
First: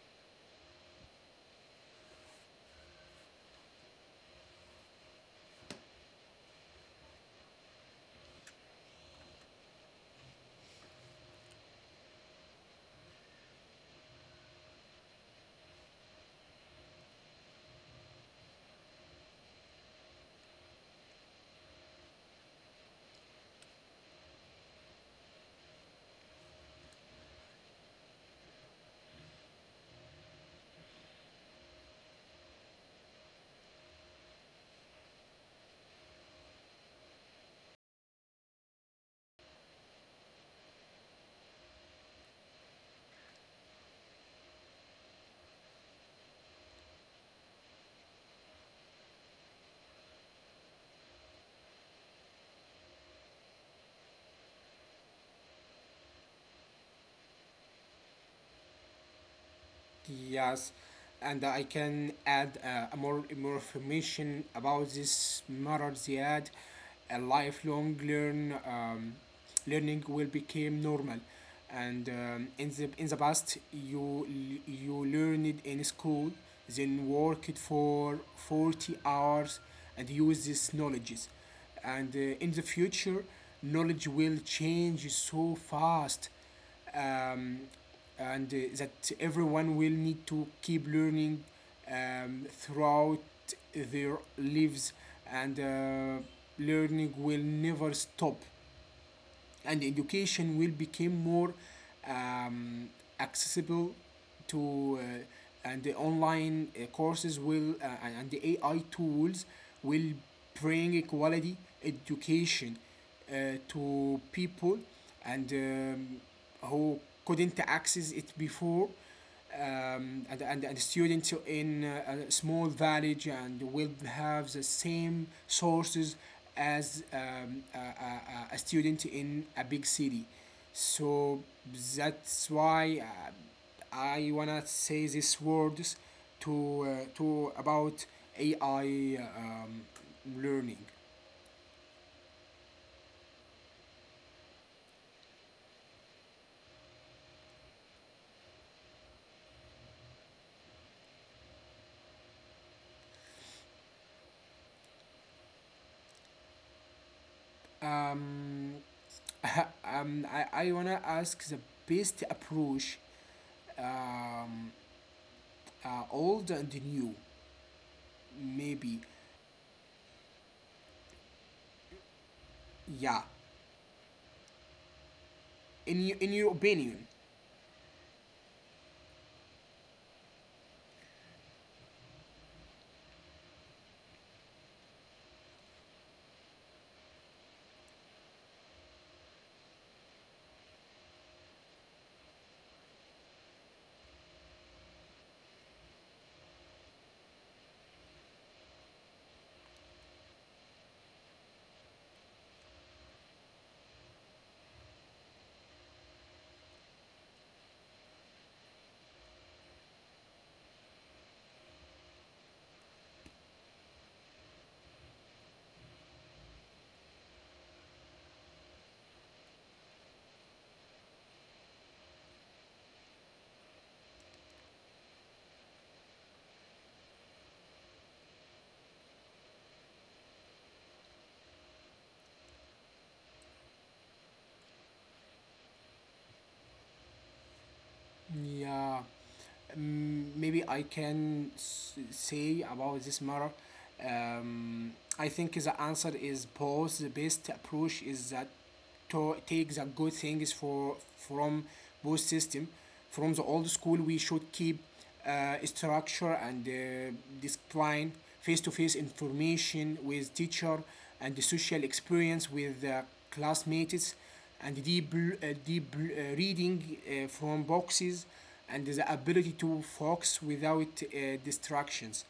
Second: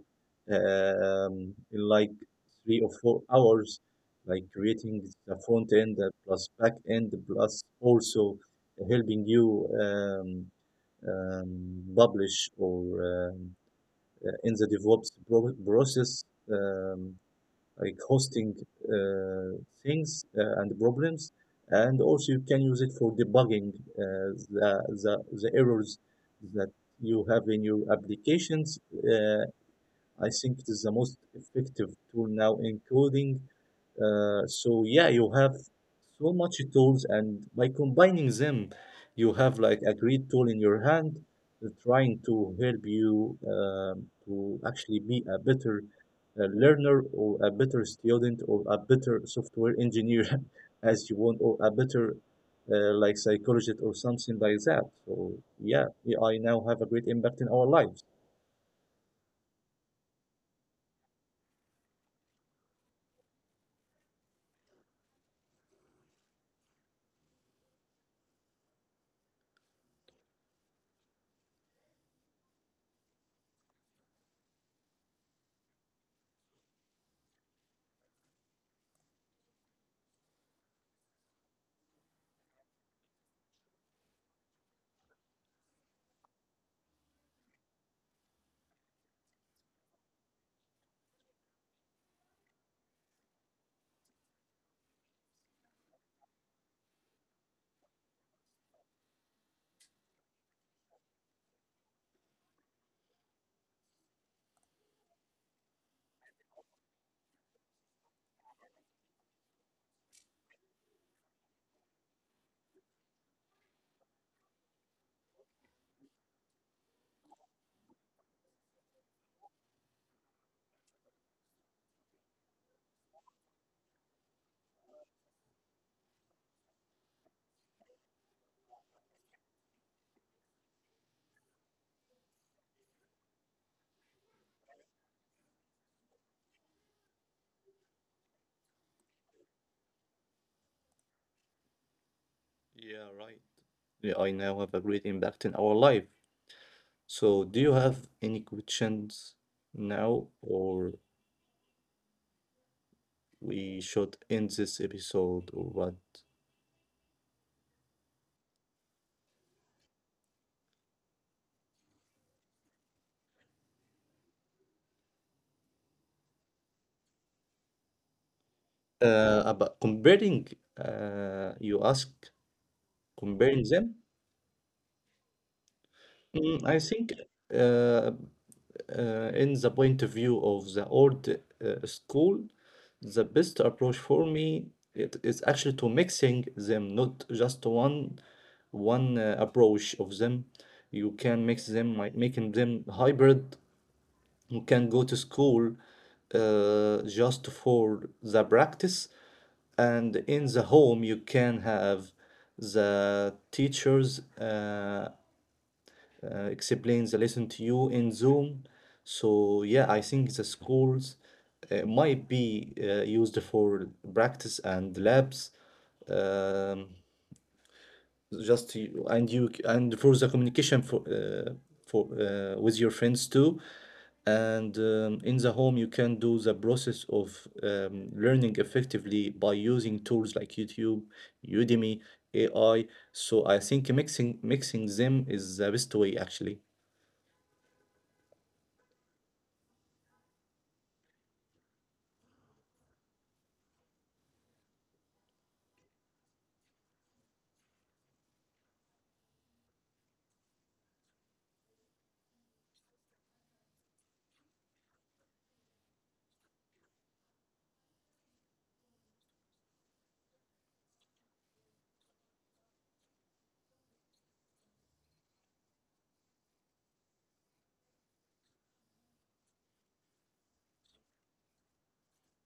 S1: in like 3 or 4 hours, like creating the front end plus back end, plus also helping you um, publish or um, in the DevOps process. Um, like hosting uh, things and problems, and also you can use it for debugging uh, the, the errors that you have in your applications. I think it is the most effective tool now in coding. So yeah, you have so much tools, and by combining them, you have like a great tool in your hand, trying to help you to actually be a better learner, or a better student, or a better software engineer, *laughs* as you want, or a better like psychologist or something like that. So yeah, AI now have a great impact in our lives.
S2: Yes, and I can add more information about this matter, Ziad. A lifelong learning will become normal, and in the past, you learned in school, then worked for 40 hours, and use these knowledges, and in the future, knowledge will change so fast, um, and that everyone will need to keep learning throughout their lives, and learning will never stop, and education will become more um, accessible to and the online courses will, and the AI tools will bring a quality education to people and who couldn't access it before. And students in a small village and will have the same sources as a student in a big city. So that's why I wanna say these words to about AI learning.
S1: Yeah, right. AI now have a great impact in our life. So, do you have any questions now, or we should end this episode, or what?
S2: Um, I wanna ask the best approach um, old and new. Maybe.
S1: About comparing, you ask
S2: Yeah.
S1: comparing them?
S2: In your, in your
S1: I
S2: opinion.
S1: think uh, in the point of view of the old school, the best approach for me it is actually to mixing them, not just one approach of them. You can mix them, like making them hybrid. You can go to school just for the practice, and in the home you can have the teachers explain the lesson to you in Zoom. So yeah, I think the schools might be used for practice and labs. um, just you, and and for the communication for with your friends too. And in the home you can do the process of learning effectively by using tools like YouTube, Udemy, AI. So I think mixing them is the best way actually.
S2: Yeah. Maybe I can say about this matter. Um, i think the answer is both. The best approach is that to take the good things for from both system. From the old school, we should keep structure and discipline, face-to-face information with teacher, and the social experience with classmates, and deep reading from boxes, and the ability to focus without distractions.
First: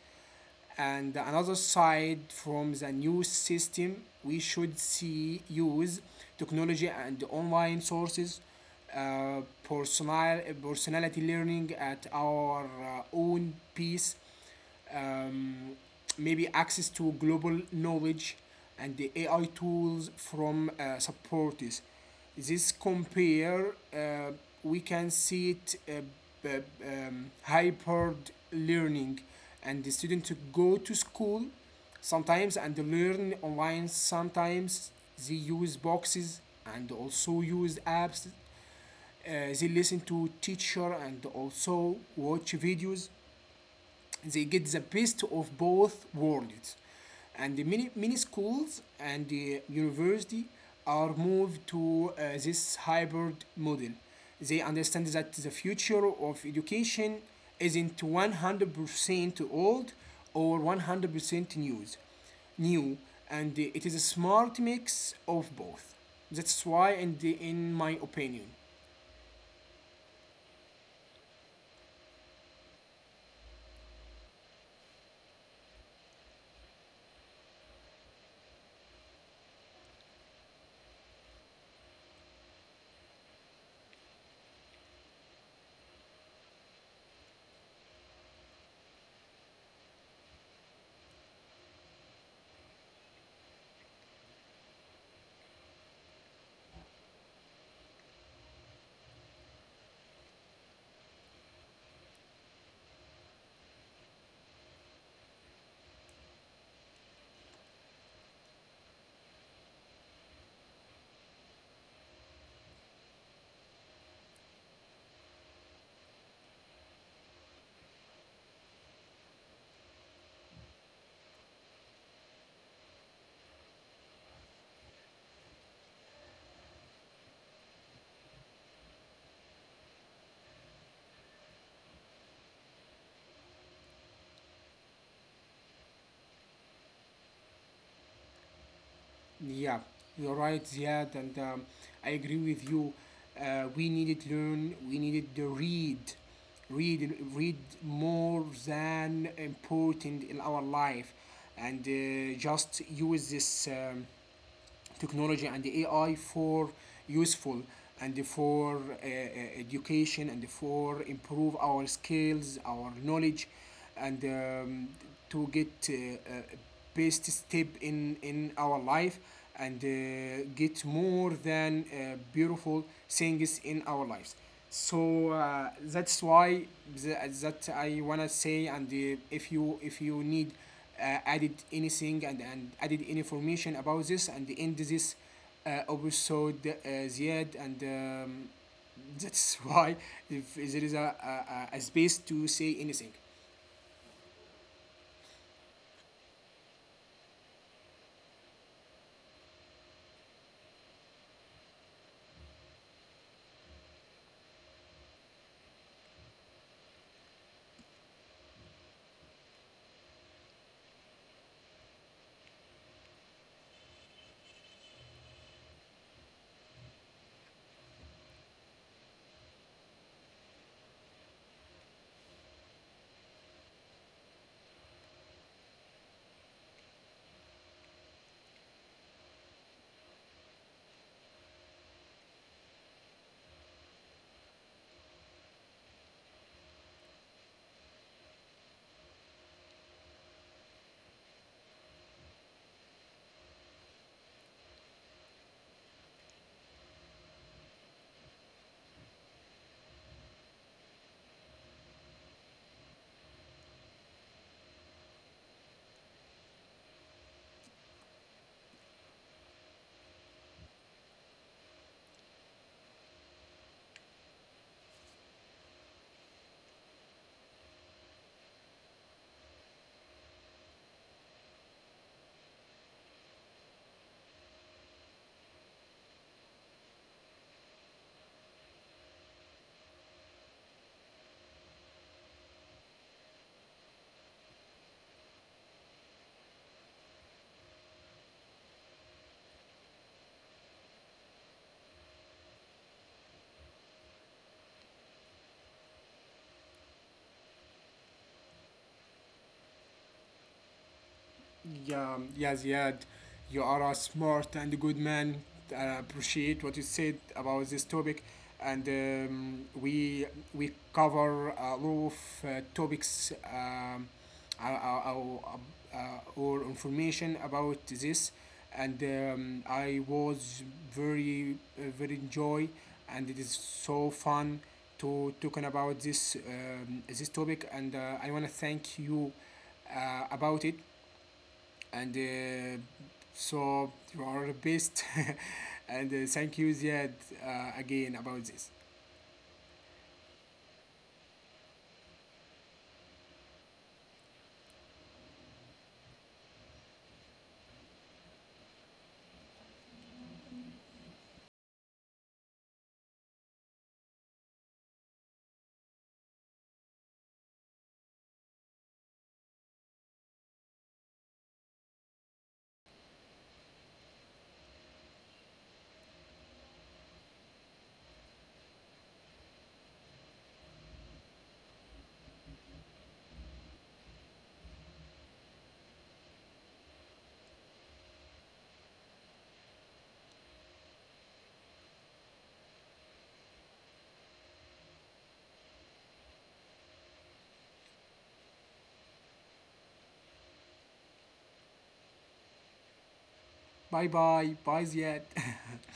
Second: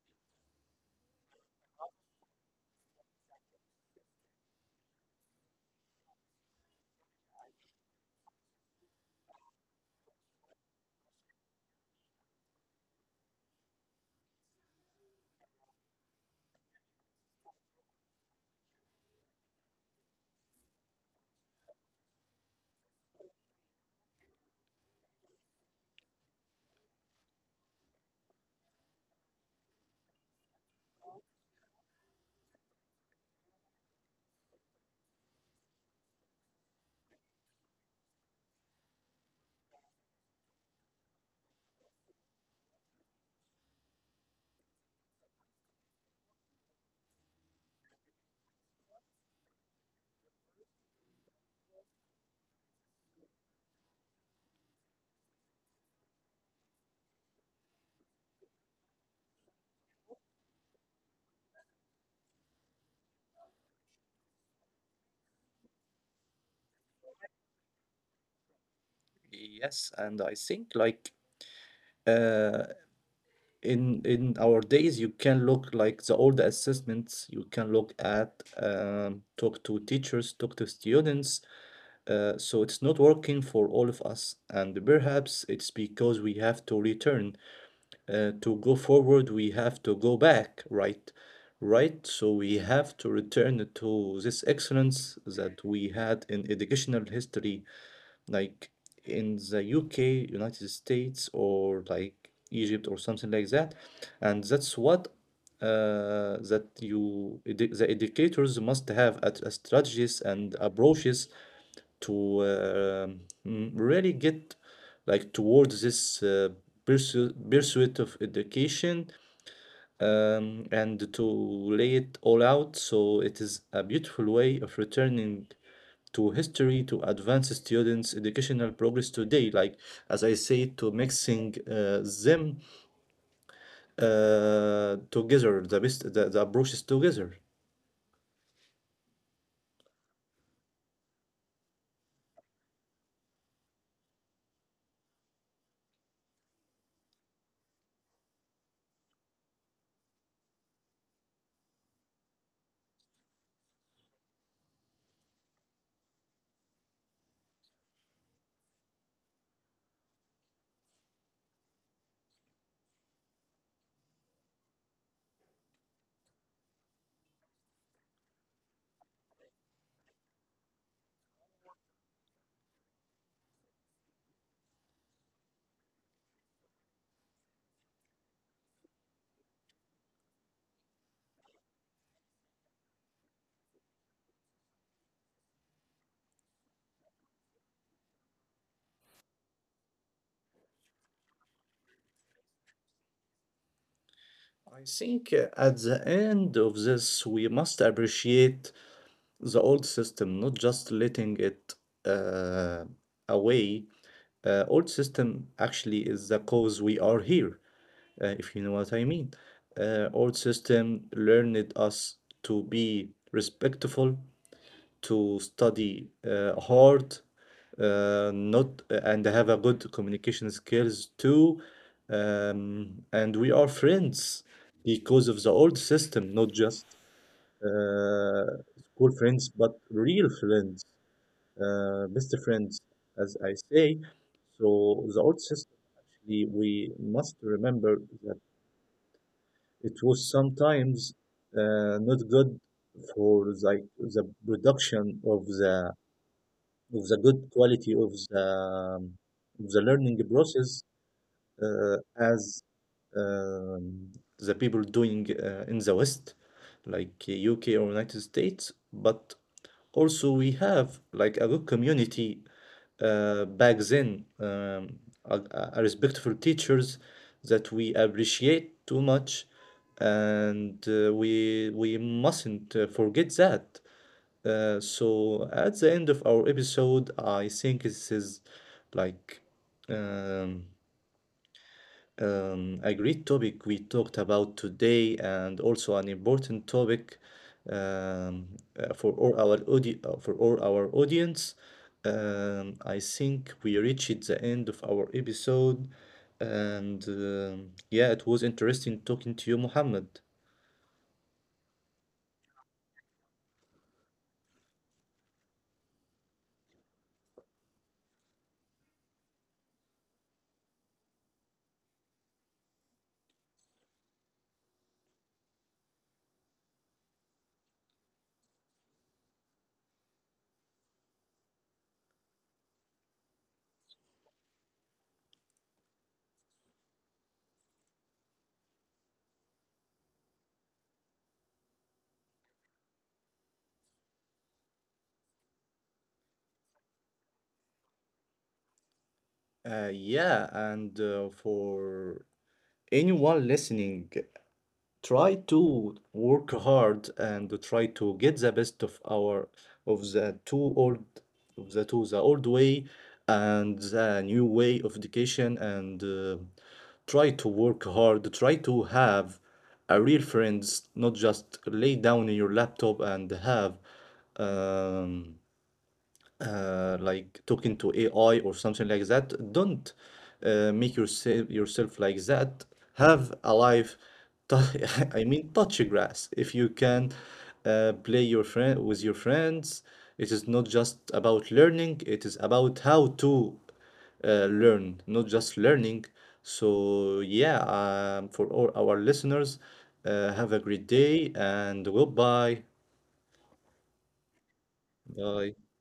S2: And another side, from the new system, we should see use technology and online sources, uh, personality learning at our own pace, um, maybe access to global knowledge and the AI tools from supporters. This compare, we can see it hybrid learning, and the student to go to school sometimes and learn online sometimes. They use boxes and also use apps. They listen to teacher and also watch videos. They get the best of both worlds, and the many schools and the university are moved to this hybrid model. They understand that the future of education isn't 100% old or 100% new and it is a smart mix of both. That's why, and in my opinion.
S1: Yes, and I think like uh, in our days you can look like the old assessments. You can look at, talk to teachers, talk to students. So it's not working for all of us, and perhaps it's because we have to return. To go forward, we have to go back, right? Right? So we have to return to this excellence that we had in educational history, like in the UK, United States, or like Egypt or something like that. And that's what that you the educators must have at a strategies and approaches to really get like towards this pursuit of education, and to lay it all out. So it is a beautiful way of returning to history to advance students' educational progress today, like as I say, to mixing them together, the best the approaches together.
S2: Yeah, you're right, Ziad, and I agree with you. We needed learn. We needed to read more than important in our life, and just use this. Technology and the AI for useful and for education and for improve our skills, our knowledge, and to get best step in our life, and get more than beautiful things in our lives. So that's why the, that I wanna say. And if you need added anything, and added any information about this, and end this episode, Ziad, and *laughs* that's why, if there is a space to say anything.
S1: I think at the end of this, we must appreciate the old system, not just letting it uh, away. Old system actually is the cause we are here, if you know what I mean. Old system learned us to be respectful, to study hard, not and have a good communication skills too. And we are friends because of the old system, not just uh, school friends, but real friends, best friends, as I say. So the old system, actually, we must remember that it was sometimes not good for like the production of the good quality of the learning process as um, the people doing in the West, like UK or United States. But also we have like a good community back then, a respectful teachers that we appreciate too much, and we mustn't forget that. So at the end of our episode, I think this is like um, a great topic we talked about today, and also an important topic. um, for all our for all our audience. I think we reached the end of our episode, and yeah, it was interesting talking to you, Mohammed.
S2: Yeah, yeah, Ziad, you are a smart and good man. I appreciate what you said about this topic, and we cover a lot of topics, uh, uh, uh, or information about this, and I was very very enjoy, and it is so fun to talking about this this topic, and I want to thank you about it, and so you are the best. *laughs* and Thank you, Ziad, again about this.
S1: Yeah, and for anyone listening, try to work hard and try to get the best of our of the two old of the two the old way and the new way of education, and try to work hard, try to have a real friends, not just lay down in your laptop and have um, like talking to AI or something like that. Don't make yourself like that. Have a life. tou- *laughs* I mean, touch grass. If you can play your friend with your friends, it is not just about learning. It is about how to learn, not just learning. So yeah, for all our listeners, have a great day and goodbye.
S2: Bye bye bye, Ziad.
S1: Bye.
S2: *laughs*